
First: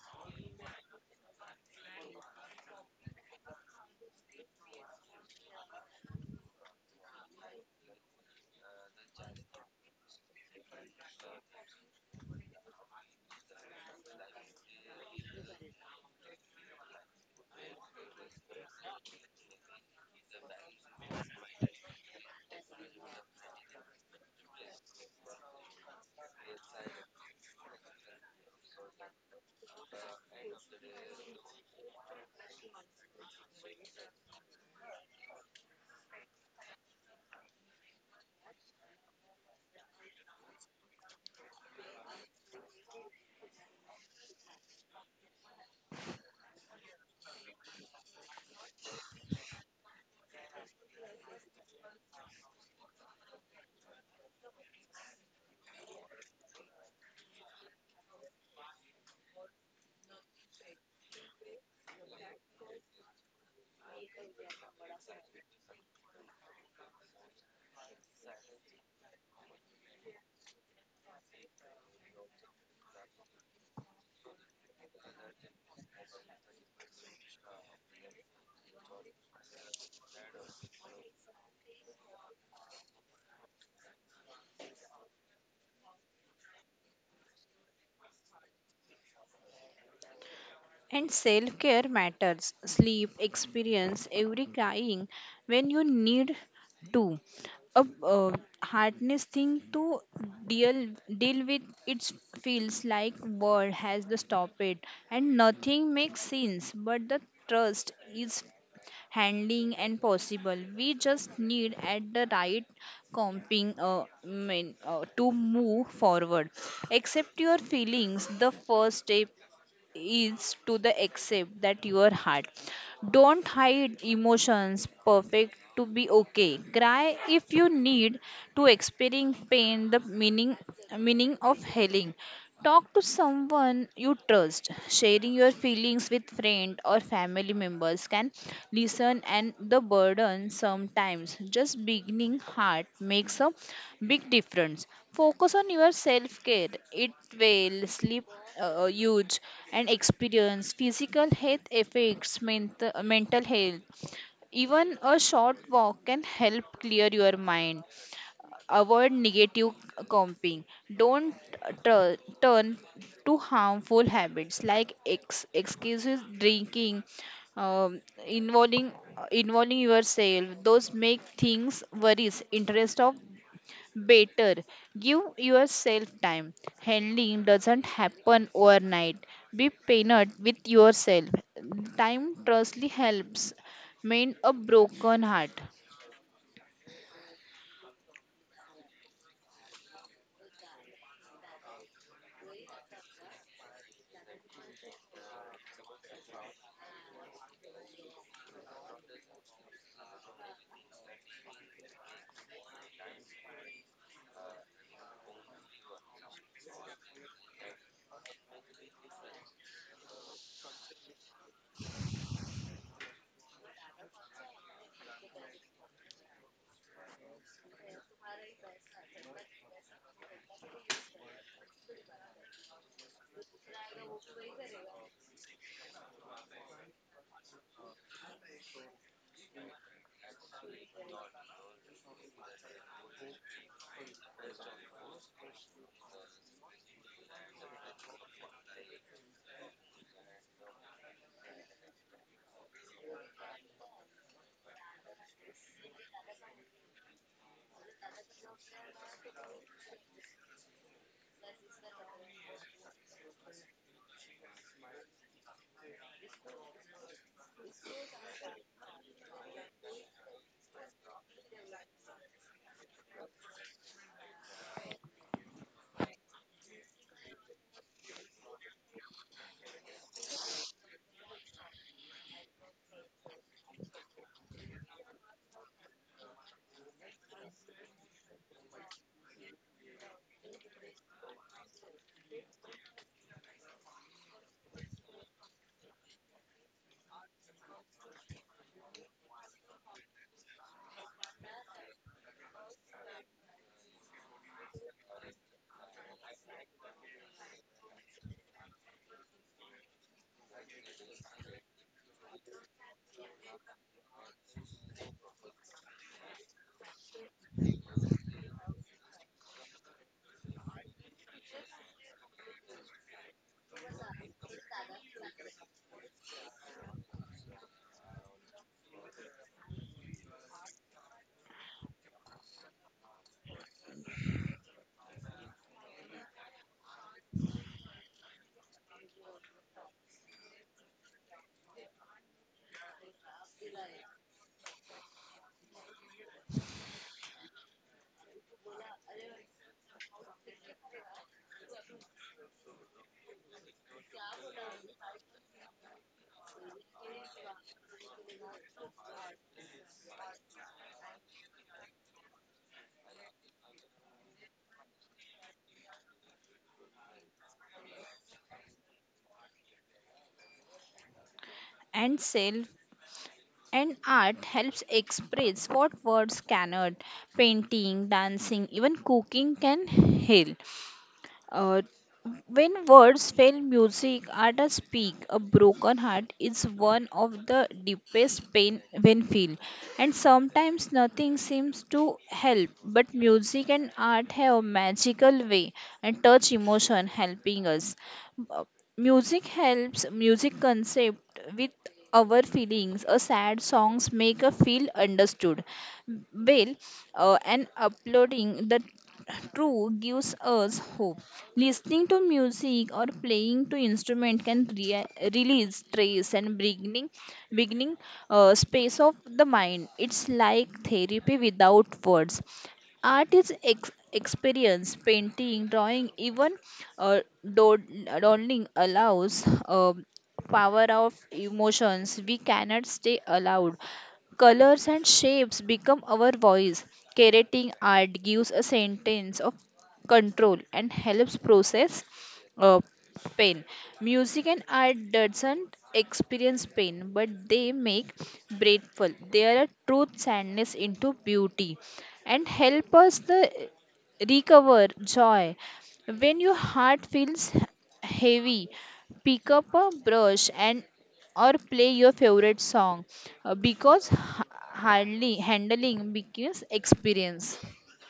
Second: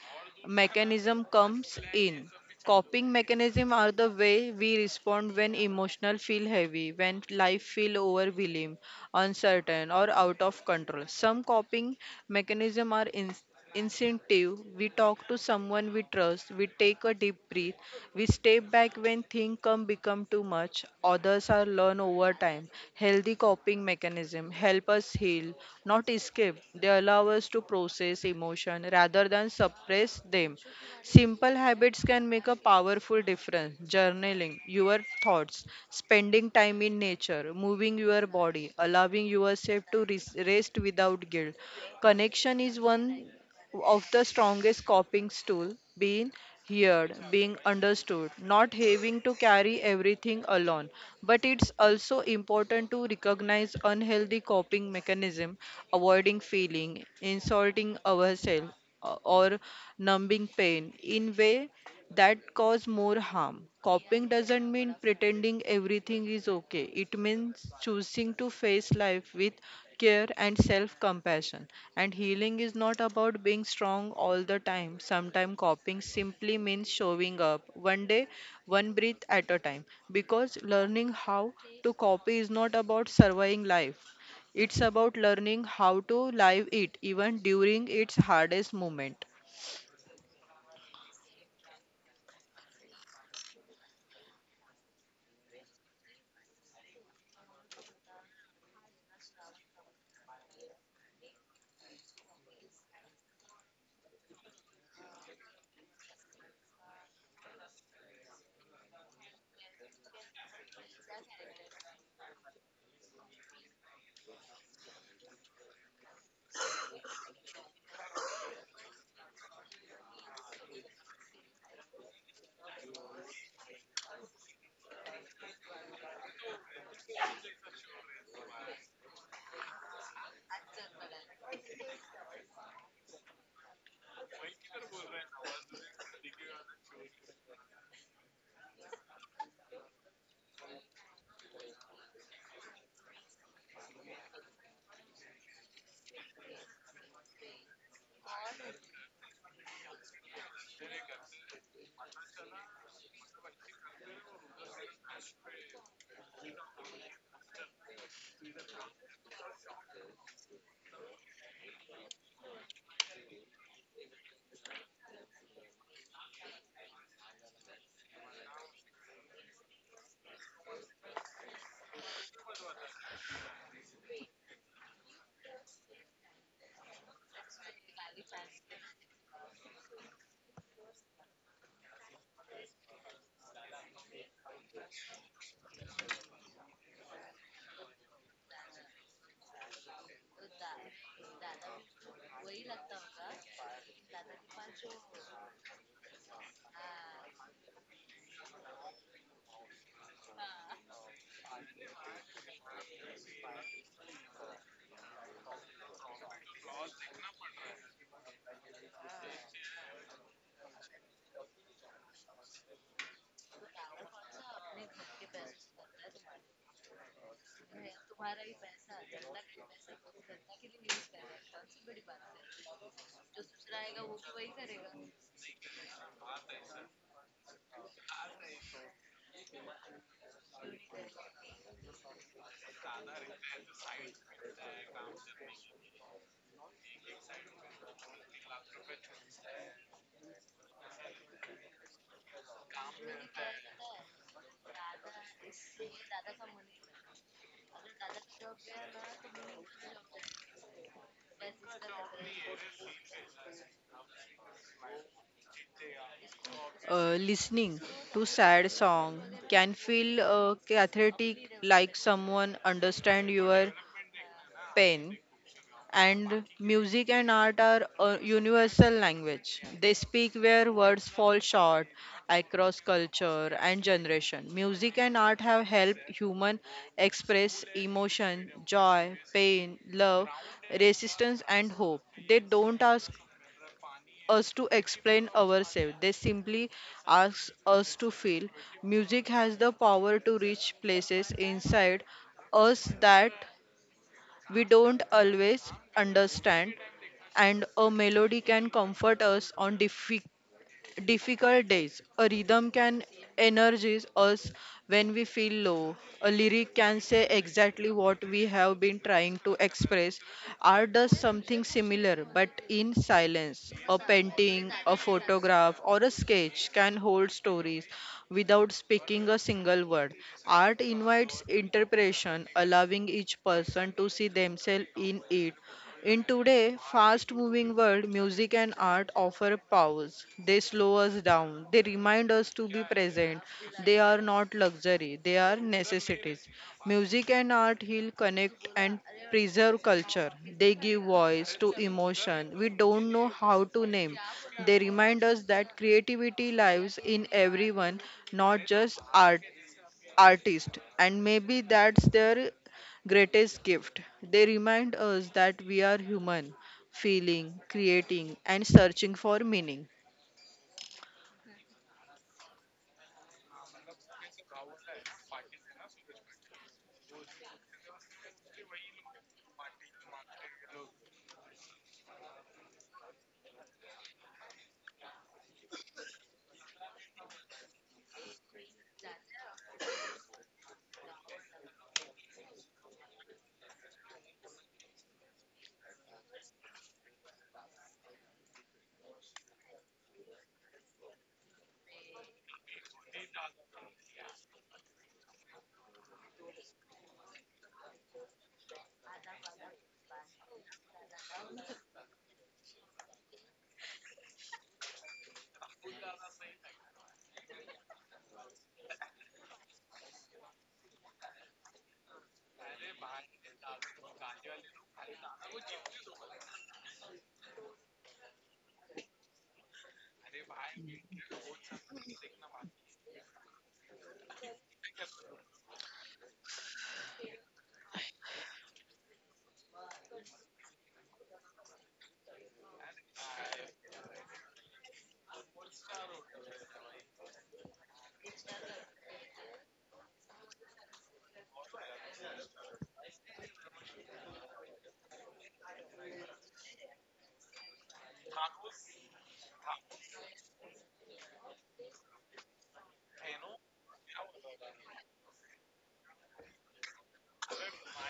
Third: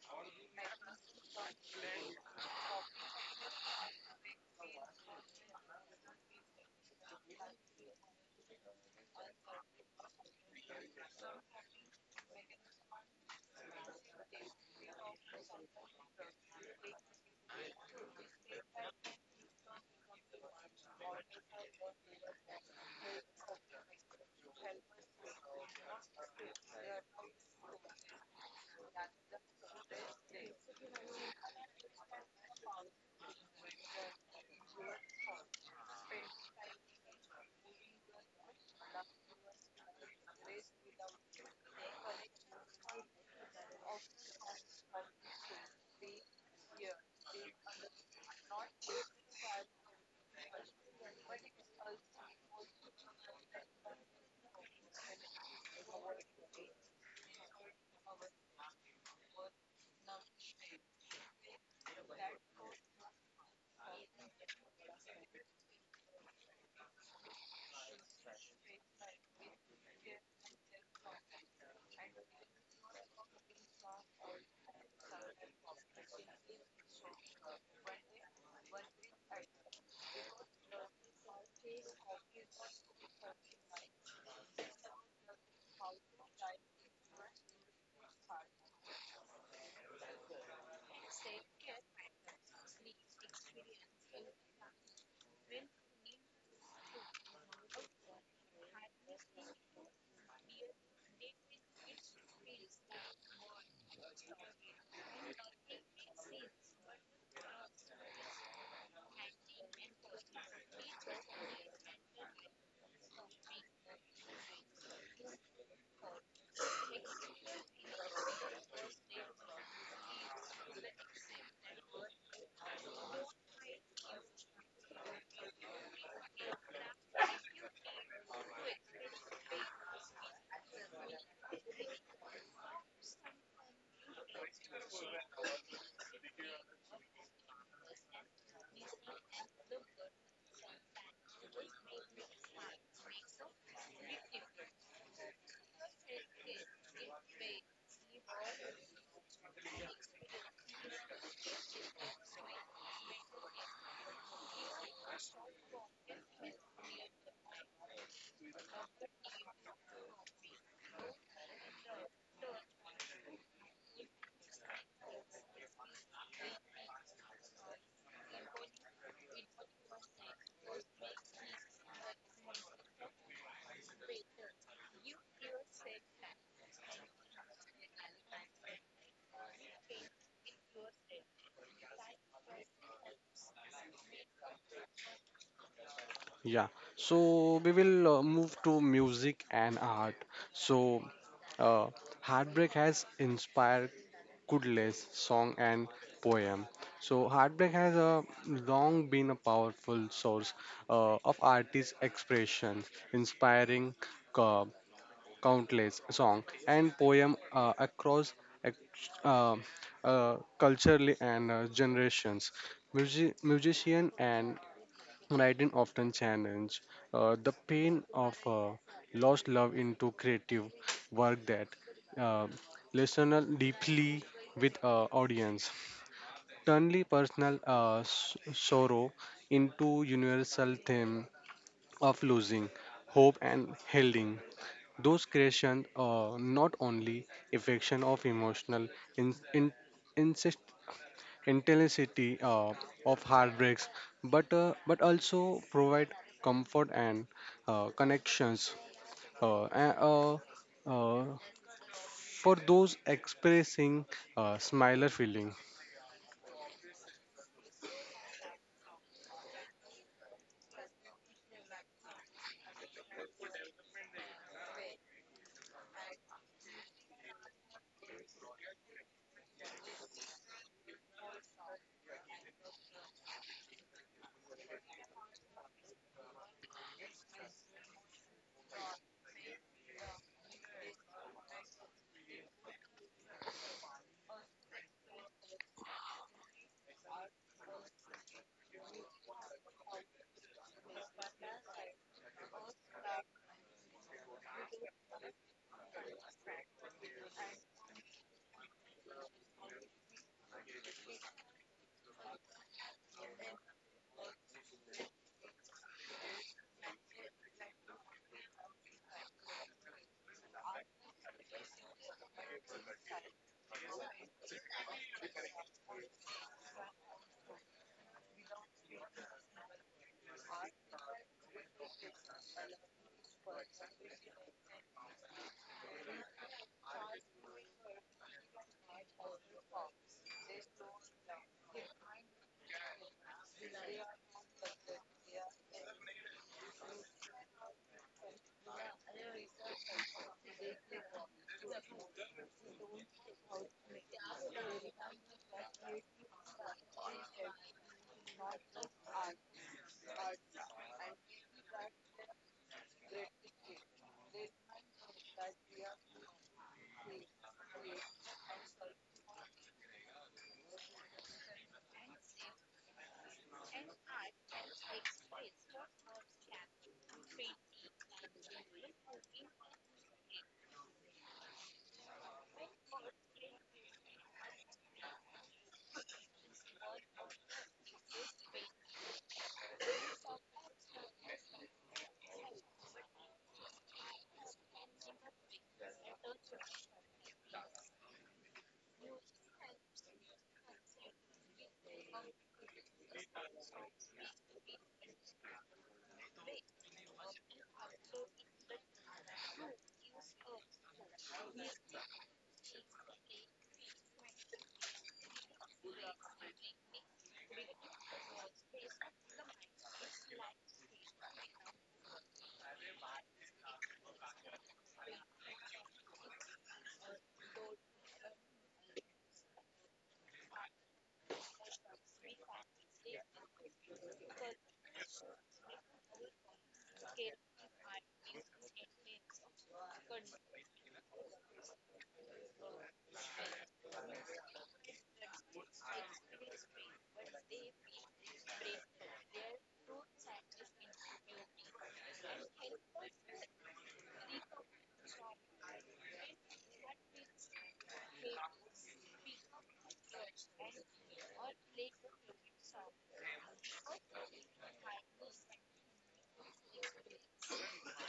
Speaker 2: mechanism comes in. Coping mechanism are the way we respond when emotional feel heavy, when life feel overwhelming, uncertain or out of control. Some coping mechanism are instinctive. We talk to someone we trust, we take a deep breath, we step back when things come become too much. Others are learned over time. Healthy coping mechanism help us heal, not escape. They allow us to process emotion rather than suppress them. Simple habits can make a powerful difference. Journaling your thoughts, spending time in nature, moving your body, allowing yourself to rest without guilt. Connection is one of the strongest coping tool. Being heard, being understood, not having to carry everything alone. But it's also important to recognize unhealthy coping mechanism, avoiding feeling, insulting ourselves, or numbing pain in way that cause more harm. Coping doesn't mean pretending everything is okay, it means choosing to face life with care and self compassion. And healing is not about being strong all the time. Sometimes coping simply means showing up one day, one breath at a time, because learning how to copy is not about surviving life, it's about learning how to live it even during its hardest moment.
Speaker 3: And self care matters. Sleep, experience, every crying when you need to. A hardness thing to deal deal with. It feels like world has to stop it, and nothing makes sense. But the trust is handling and possible. We just need at the right comping to move forward. Accept your feelings. The first step is to the accept that your heart don't hide emotions perfect to be okay. Cry if you need to experience pain, the meaning of healing. Talk to someone you trust, sharing your feelings with friend or family members can listen, and the burden sometimes just beginning heart makes a big difference. Focus on your self care. It will sleep huge and experience physical health effects mental health. Even a short walk can help clear your mind. Avoid negative comping. Don't turn to harmful habits like excuses, drinking, um, involving yourself. Those make things worries. Interest of better. Give yourself time. Handling doesn't happen overnight. Be patient with yourself. Time trustly helps mend a broken heart.
Speaker 1: Yeah, so we will move to music and art. So, uh, heartbreak has inspired Kudle's song and poem. So, heartbreak has long been a powerful source of artist expression, inspiring co- countless song and poem across ex- uh, culturally and generations. Music, musician and writing often challenge the pain of lost love into creative work that uh, resonates deeply with audience. Turning personal sorrow into universal theme of losing hope and healing. Those creations are not only affection of emotional in, in, intensity of heartbreaks, but also provide comfort and connections uh, a- uh, uh, for those expressing smiler feeling.
Speaker 2: Listening to sad song can feel cathartic, like someone understand your pain. And music and art are a universal language. They speak where words fall short, across culture and generation. Music and art have helped human express emotion, joy, pain, love, resistance and hope. They don't ask us to explain ourselves. They simply ask us to feel. Music has the power to reach places inside us that we don't always understand, and a melody can comfort us on difficult days. A rhythm can energize us when we feel low. A lyric can say exactly what we have been trying to express. Art does something similar, but in silence. A painting, a photograph, or a sketch can hold stories without speaking a single word. Art invites interpretation, allowing each person to see themselves in it. In today's fast moving world, music and art offer pause. They slow us down. They remind us to be present. They are not luxury, they are necessities. Music and art heal, connect, and preserve culture. They give voice to emotion we don't know how to name. They remind us that creativity lives in everyone, not just artist, and maybe that's their greatest gift. They remind us that we are human, feeling, creating, and searching for meaning.
Speaker 3: and self And art helps express what words cannot. Painting, dancing, even cooking can heal. Uh, when words fail music, artists speak. A broken heart is one of the deepest pain when feel. And sometimes nothing seems to help, but music and art have a magical way and touch emotion helping us. Uh, Music helps music concept with our feelings. A sad songs make us feel understood. Well, and uploading the true gives us hope. Listening to music or playing to instrument can release stress and beginning space of the mind. It's like therapy without words. Art is experience, painting, drawing, even uh, dod- dawdling allows power of emotions. We cannot stay allowed. Colors and shapes become our voice. Curating art gives a sentence of control and helps process uh, pain. Music and art doesn't experience pain, but they make grateful. They are a truth sadness into beauty and help us the recover joy when your heart feels heavy. Pick up a brush and or play your favorite song, because hardly handling begins experience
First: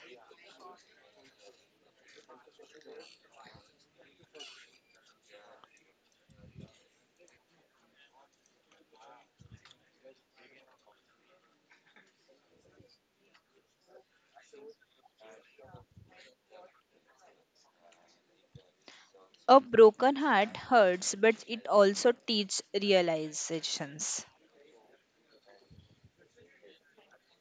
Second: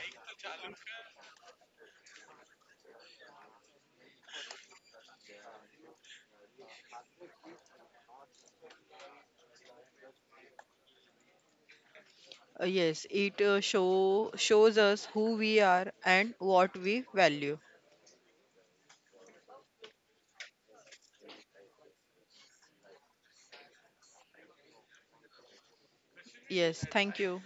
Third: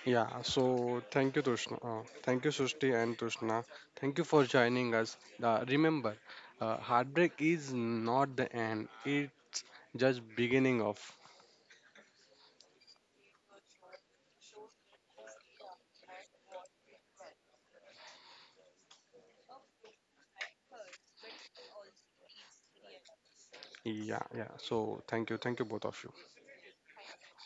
Speaker 1: Yeah. So thank you, Tushna. Thank you, Sushti and Tushna. Thank you for joining us. Remember, heartbreak is not the end; it just beginning of.
Speaker 2: Yes, it shows us who we are and what we value.
Speaker 3: a broken heart hurts, but it also teaches
Speaker 1: Yeah.
Speaker 3: realizations.
Speaker 1: Yeah. So thank you, both of you.
Speaker 2: Yes, thank you.